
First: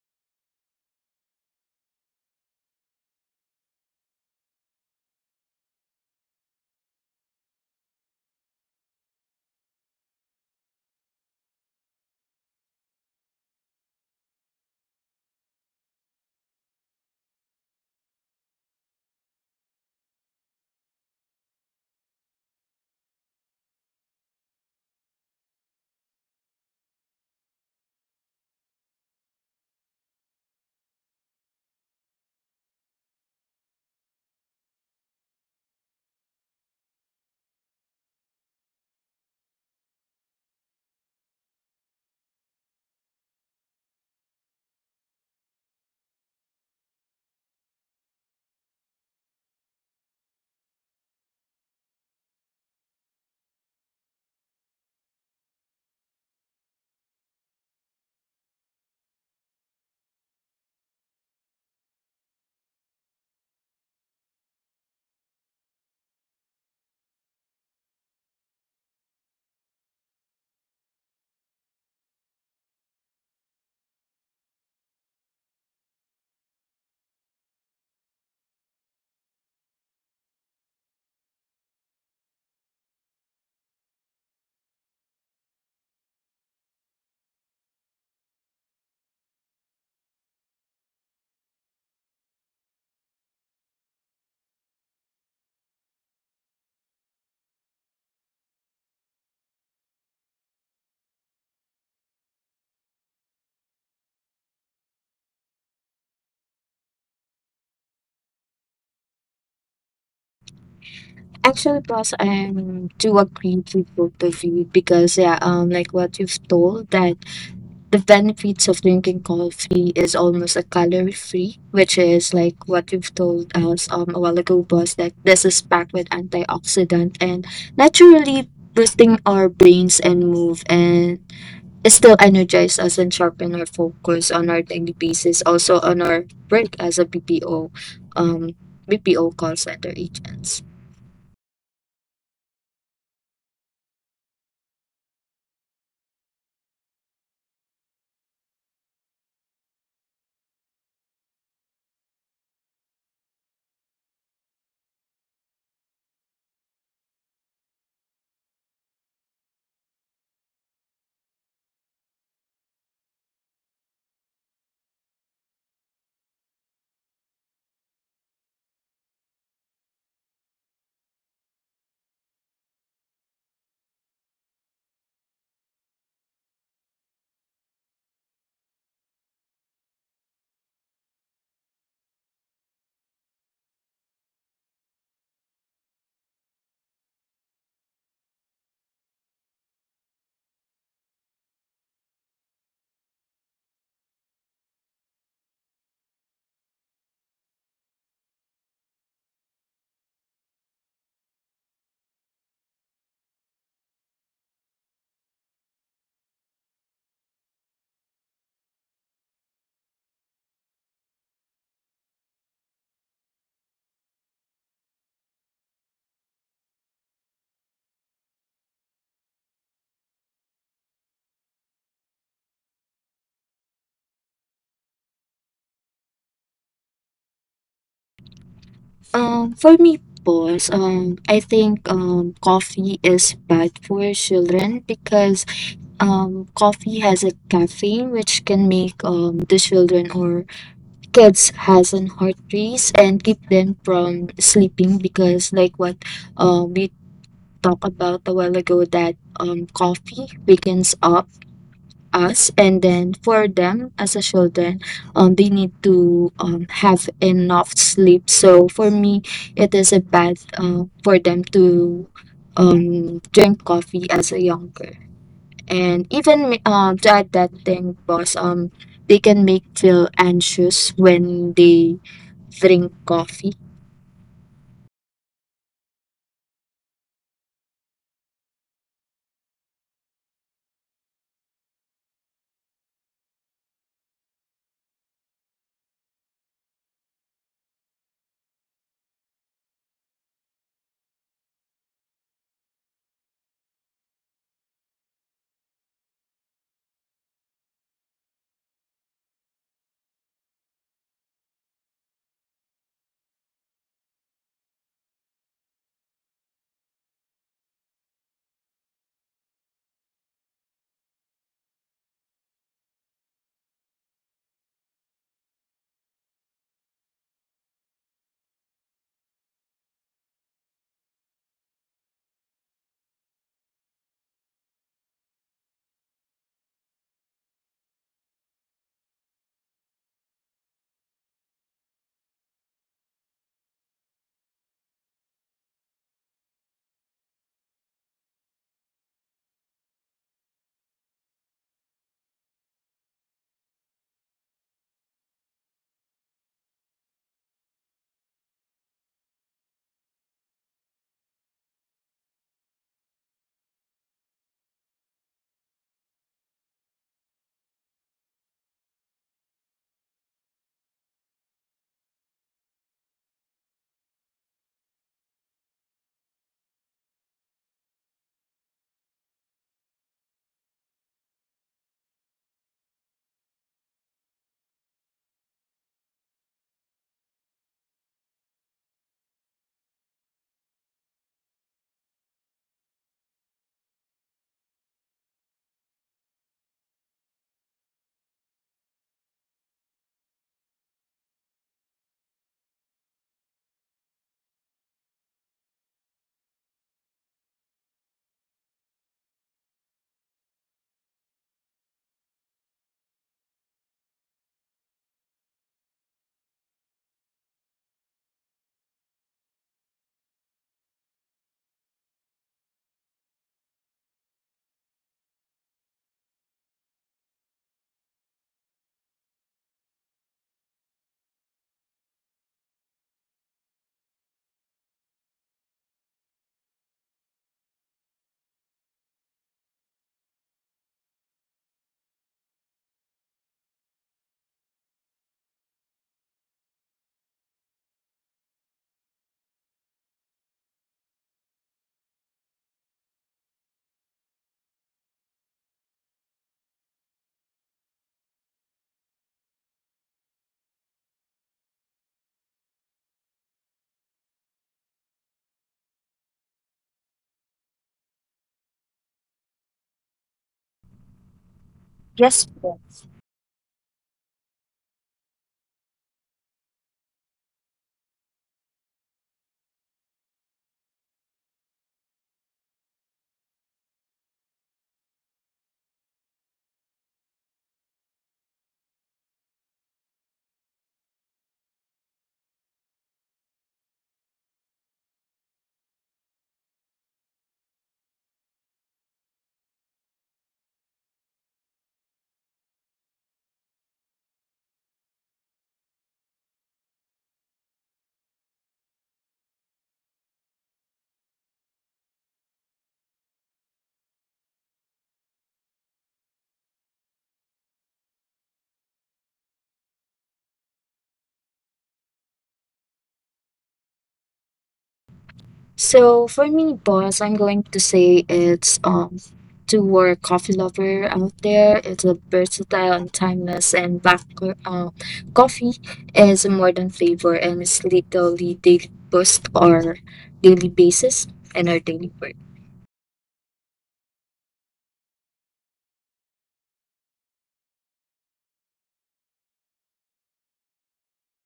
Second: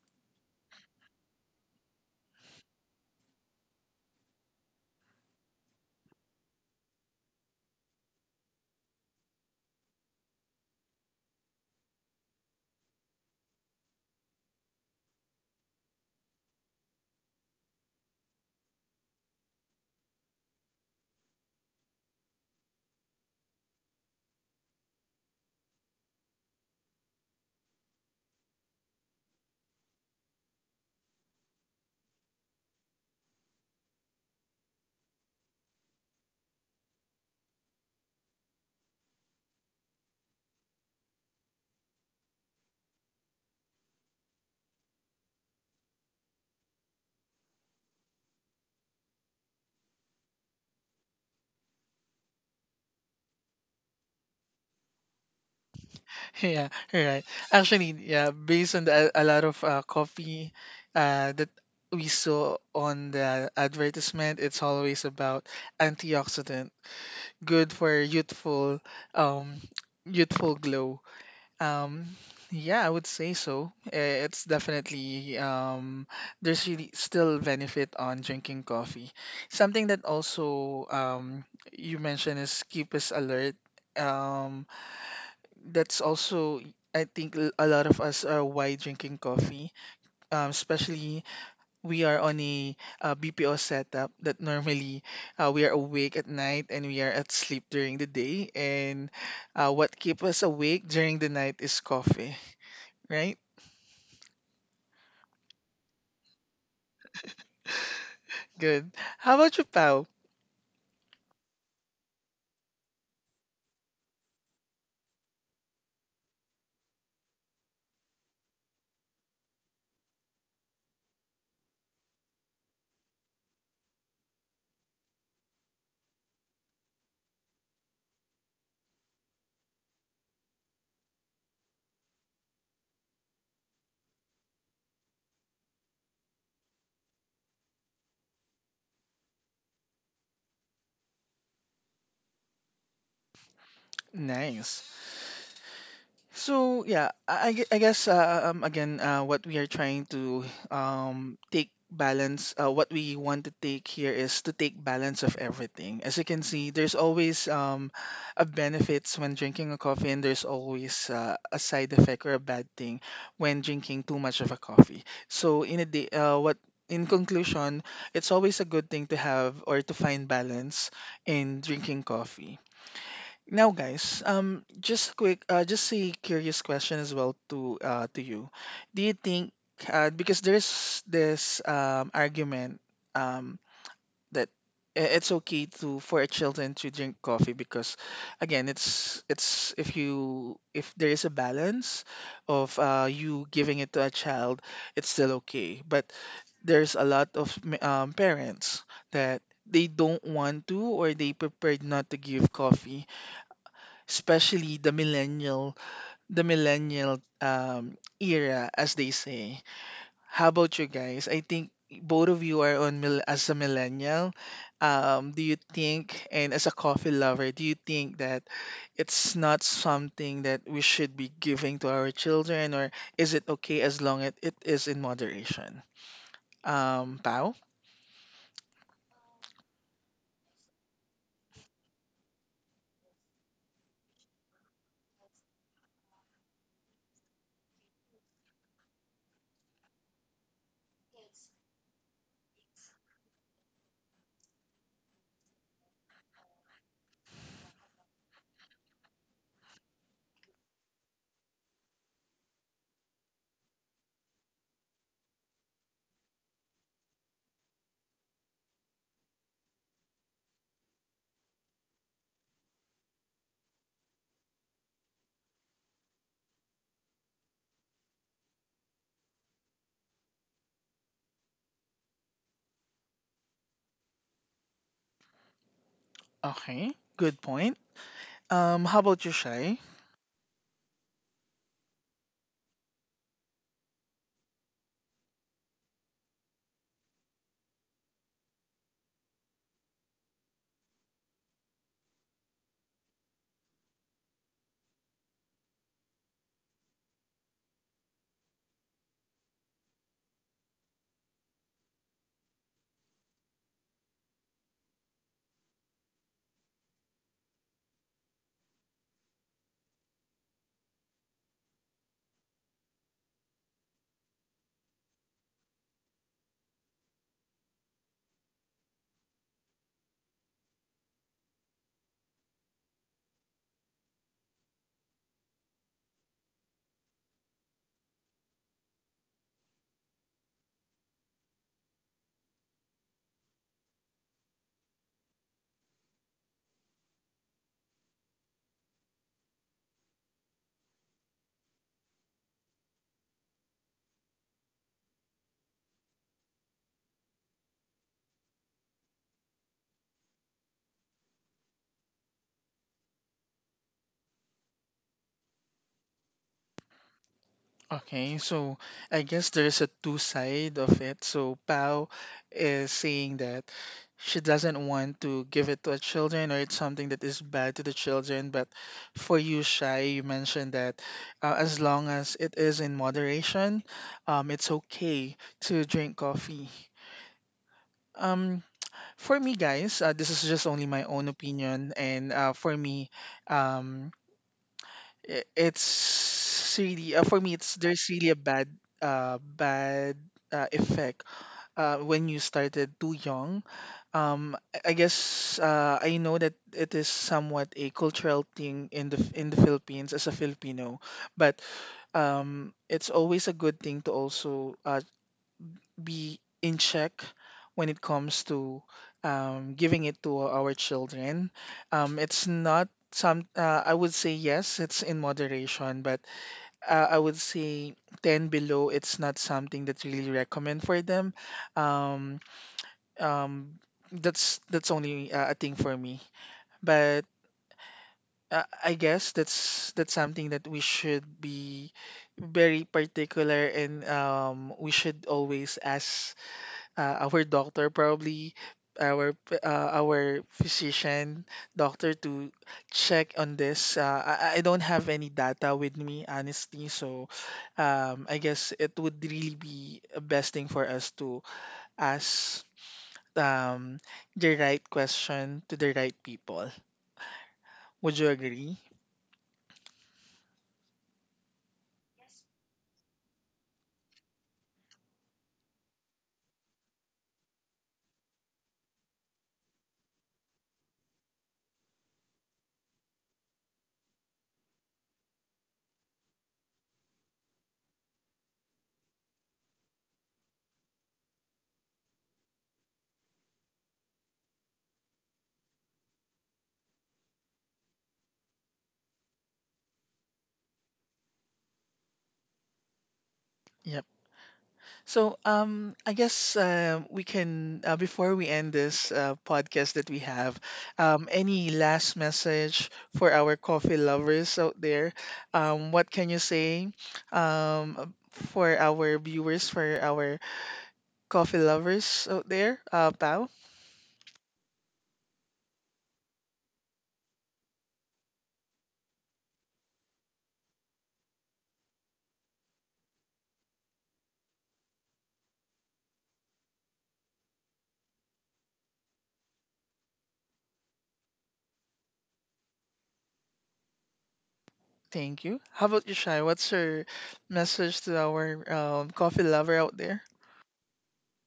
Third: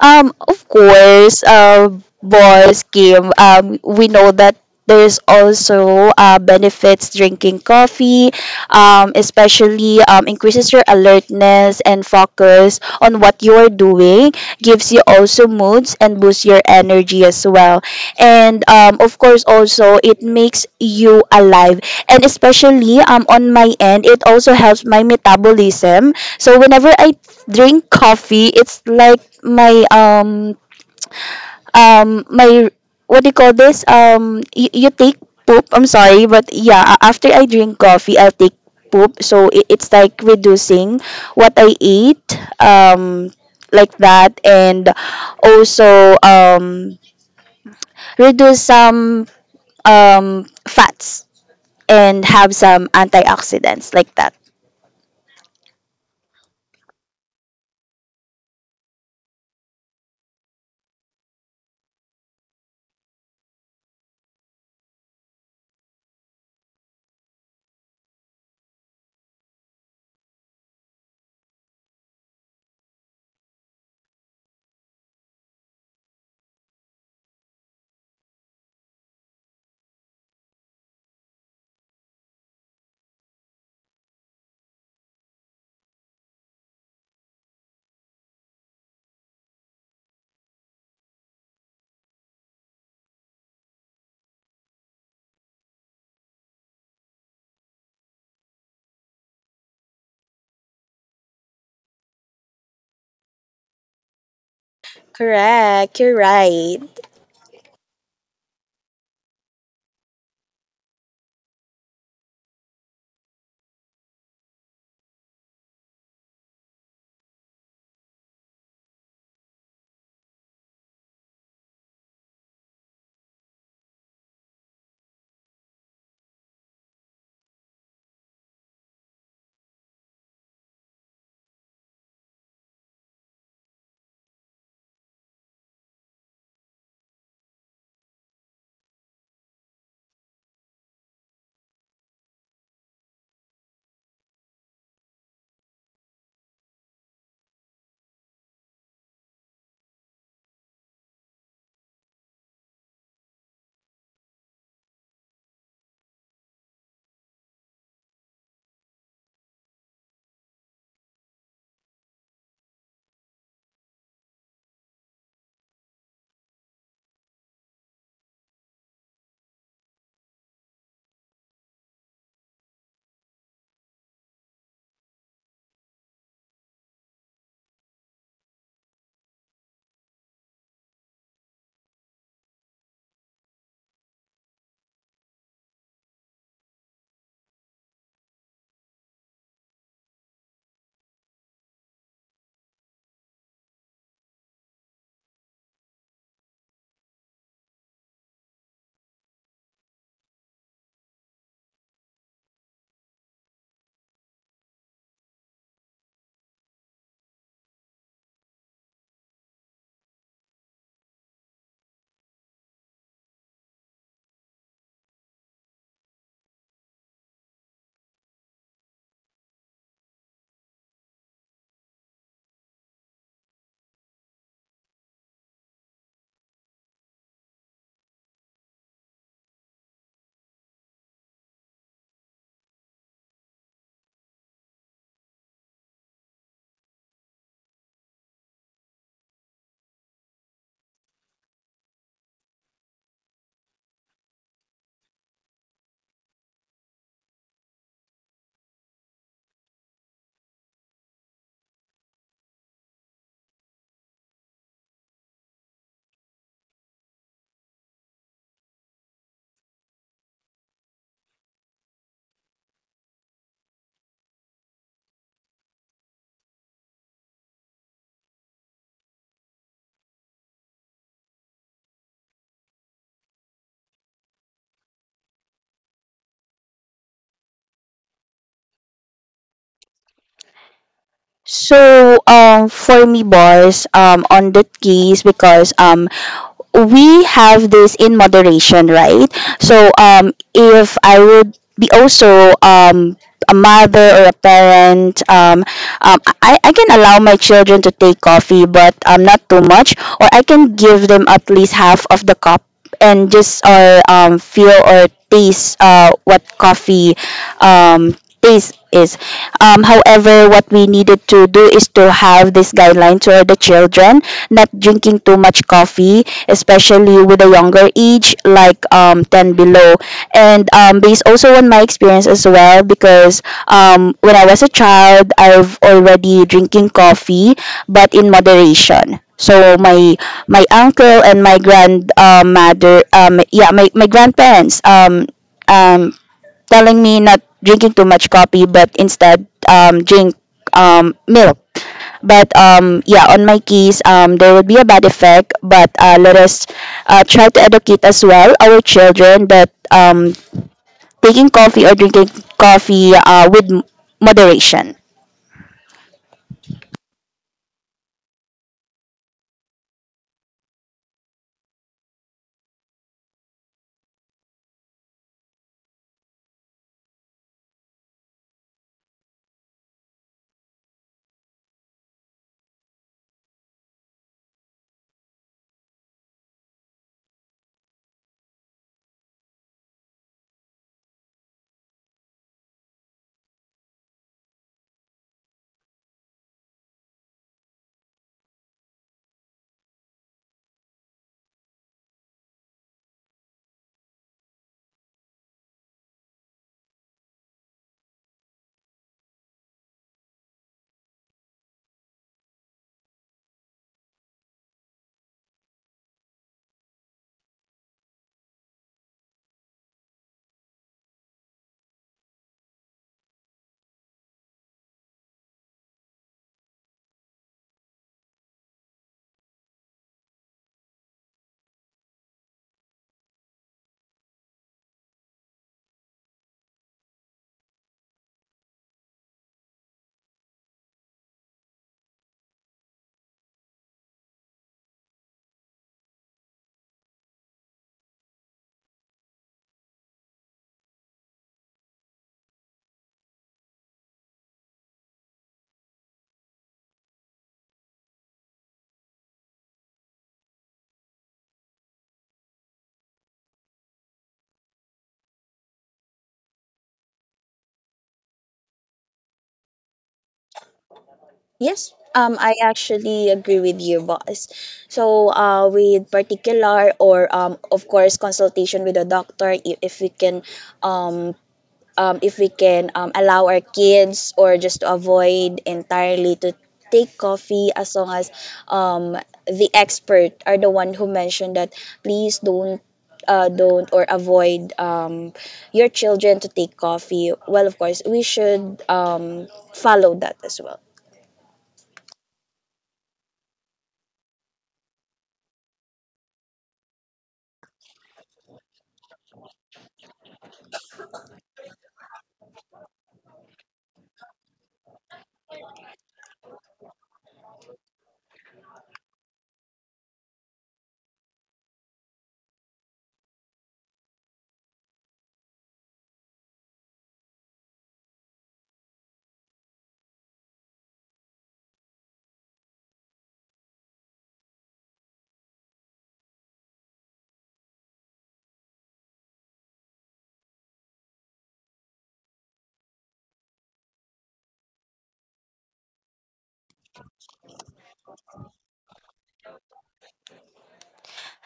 Speaker 2: Of course, boss Kim. We know that there's also benefits drinking coffee, especially increases your alertness and focus on what you're doing, gives you also moods and boosts your energy as well. And of course, also it makes you alive. And especially on my end, it also helps my metabolism. So whenever I drink coffee, it's like my what do you call this, you you take poop. I'm sorry. But yeah, after I drink coffee, I'll take poop. So it's like reducing what I eat, like that. And also reduce some fats and have some antioxidants like that.
Speaker 1: Yeah, right. Actually, yeah, based on a lot of coffee that we saw on the advertisement, it's always about antioxidant, good for um, youthful glow. Um, yeah, I would say so. It's definitely there's really still benefit on drinking coffee. Something that also you mentioned is keep us alert. Um, that's also I think a lot of us are why drinking coffee. Especially we are on a BPO setup that normally we are awake at night and we are at sleep during the day. And what keep us awake during the night is coffee, right?
Speaker 2: Correct. You're right.
Speaker 1: Good. How about you, Pal?
Speaker 3: Actually, boss, I'm do agree with both of you because yeah, like what you've told that the benefits of drinking coffee is almost a calorie free, which is like what you've told us a while ago, boss, that this is packed with antioxidant and naturally boosting our brains and move, and it still energize us and sharpen our focus on our daily basis, also on our work as a um, BPO call center agents.
Speaker 1: Nice. So yeah, I guess again, what we are trying to take balance, what we want to take here is to take balance of everything. As you can see, there's always a benefits when drinking a coffee, and there's always a side effect or a bad thing when drinking too much of a coffee. So in a day, what in conclusion, it's always a good thing to have or to find balance in drinking coffee. Now, guys, just quick, just a curious question as well to you. Do you think because there's this argument, um, that it's okay to for children to drink coffee because again, it's if you if there is a balance of you giving it to a child, it's still okay. But there's a lot of parents that they don't want to or they prepared not to give coffee, especially the millennial, the millennial era as they say. How about you guys? I think both of you are on as a millennial. Do you think, and as a coffee lover, do you think that it's not something that we should be giving to our children, or is it okay as long as it is in moderation, Pao?
Speaker 3: For me, boys. I think coffee is bad for children because coffee has a caffeine which can make the children or kids has an heart race and keep them from sleeping because like what we talked about a while ago, that coffee wakens up us. And then for them as a children, they need to have enough sleep. So for me, it is a bad for them to drink coffee as a younger. And even to add that thing, boss, they can make feel anxious when they drink coffee.
Speaker 1: Okay, good point. Um, how about you, shy
Speaker 2: So, for me, boss, on that case, because we have this in moderation, right? So, if I would be also a mother or a parent, I can allow my children to take coffee, but not too much, or I can give them at least half of the cup and just or feel or taste what coffee taste is. However, what we needed to do is to have this guideline to the children not drinking too much coffee, especially with a younger age, like 10 below. And based also on my experience as well, because when I was a child, I've already drinking coffee, but in moderation. So my uncle and my grand mother, my grandparents um, telling me not drinking too much coffee, but instead drink milk. But yeah, on my keys, there would be a bad effect. But let us try to educate as well our children that taking coffee or drinking coffee with moderation.
Speaker 1: Okay, so I guess there's a two side of it. So Pao is saying that she doesn't want to give it to her children or it's something that is bad to the children. But for you, Shai, you mentioned that as long as it is in moderation, it's okay to drink coffee. Um, for me, guys, this is just only my own opinion, and for me, um, it's really for me it's there's really a bad effect when you started too young. I guess I know that it is somewhat a cultural thing in the philippines as a filipino, but it's always a good thing to also be in check when it comes to giving it to our children. It's not some, I would say yes, it's in moderation, but I would say 10 below, it's not something that really recommend for them. Um, um, that's that's only a thing for me. But I guess that's something that we should be very particular, and we should always ask our doctor, probably our our physician doctor, to check on this. I don't have any data with me, honestly, so I guess it would really be a best thing for us to ask um, the right question to the right people. Would you agree?
Speaker 2: Yes,
Speaker 3: Yes,
Speaker 2: I
Speaker 3: boss.
Speaker 2: actually agree with you, boss. So, with particular or of course, consultation with a doctor if we can allow our kids, or just to avoid entirely to take coffee, as long as um, the expert are the one who mentioned that please don't or avoid your children to take coffee, well of course we should follow that as well.
Speaker 1: Yeah. So, I guess we can, before we end this podcast that we have, any last message for our coffee lovers out there? What can you say, um, for our viewers, for our coffee lovers out there? Pao,
Speaker 3: So for me, boss, I'm going to say it's to our coffee lover out there. It's a versatile and timeless, and coffee is a modern flavor and it's literally daily boost our daily basis and our daily work.
Speaker 1: thank you. How about you, Shai? What's your message to our coffee lover out there?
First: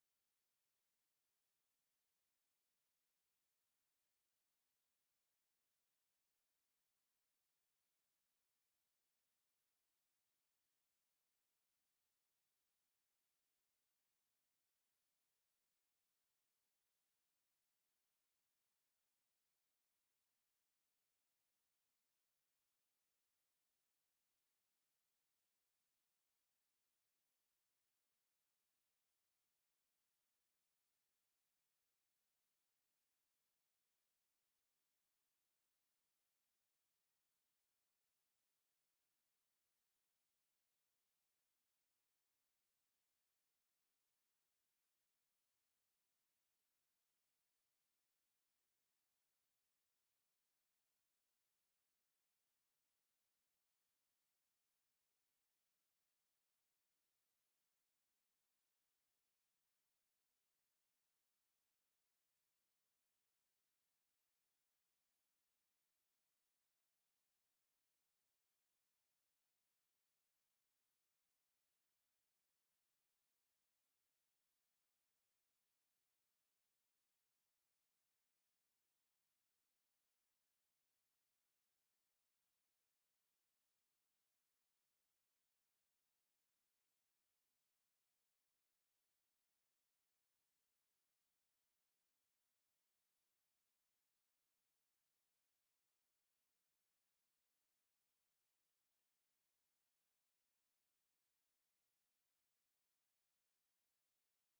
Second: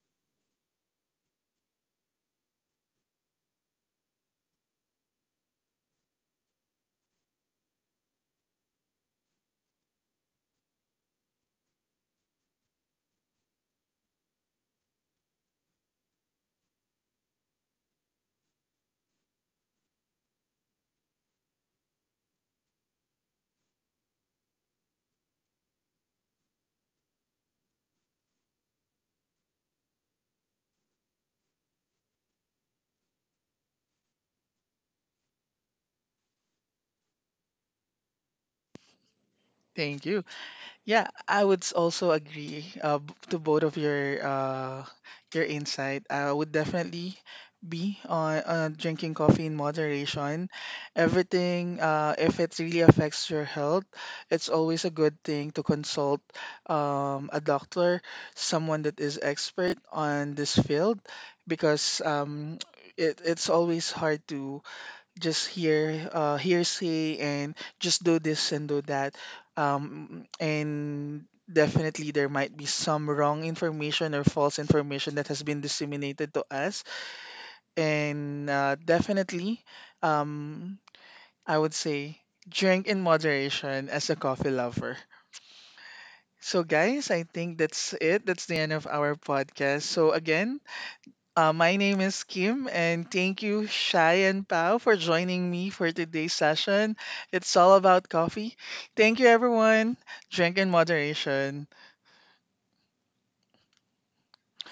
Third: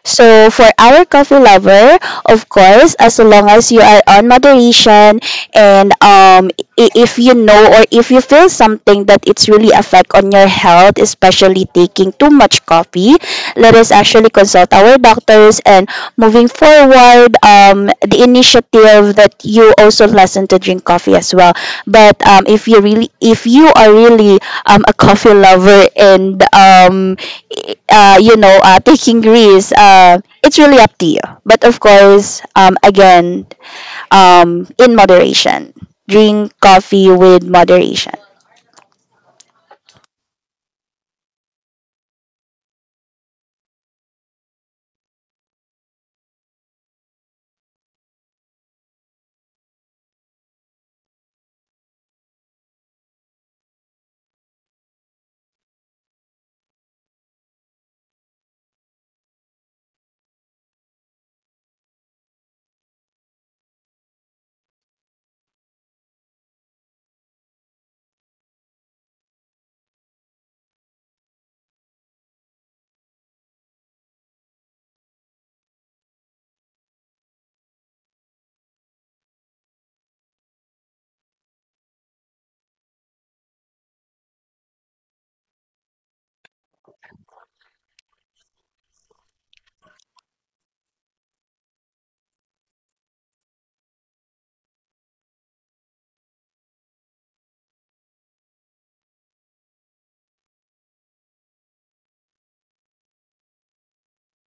Speaker 2: So for our coffee lover, of course, as long as you are on moderation, and if you know or if you feel something that it's really affect on your health, especially taking too much coffee, let us actually consult our doctors and moving forward toward the initiative that you also lessen to drink coffee as well. But if you really, if you are really a coffee lover, and you know taking risks, it's really up to you. But of course, again, in moderation. Drink coffee with moderation.
Speaker 1: Thank you. Yeah, I would also agree to both of your insight. I would definitely be on drinking coffee in moderation. Everything, if it really affects your health, it's always a good thing to consult a doctor, someone that is expert on this field, because it's always hard to just hear hearsay and just do this and do that. And definitely there might be some wrong information or false information that has been disseminated to us. And definitely, um, I would say drink in moderation as a coffee lover. So, guys, I think that's it. That's the end of our podcast. So, again, my name is Kim, and thank you, Shai and Pao, for joining me for today's session. It's all about coffee. Thank you, everyone. Drink in moderation.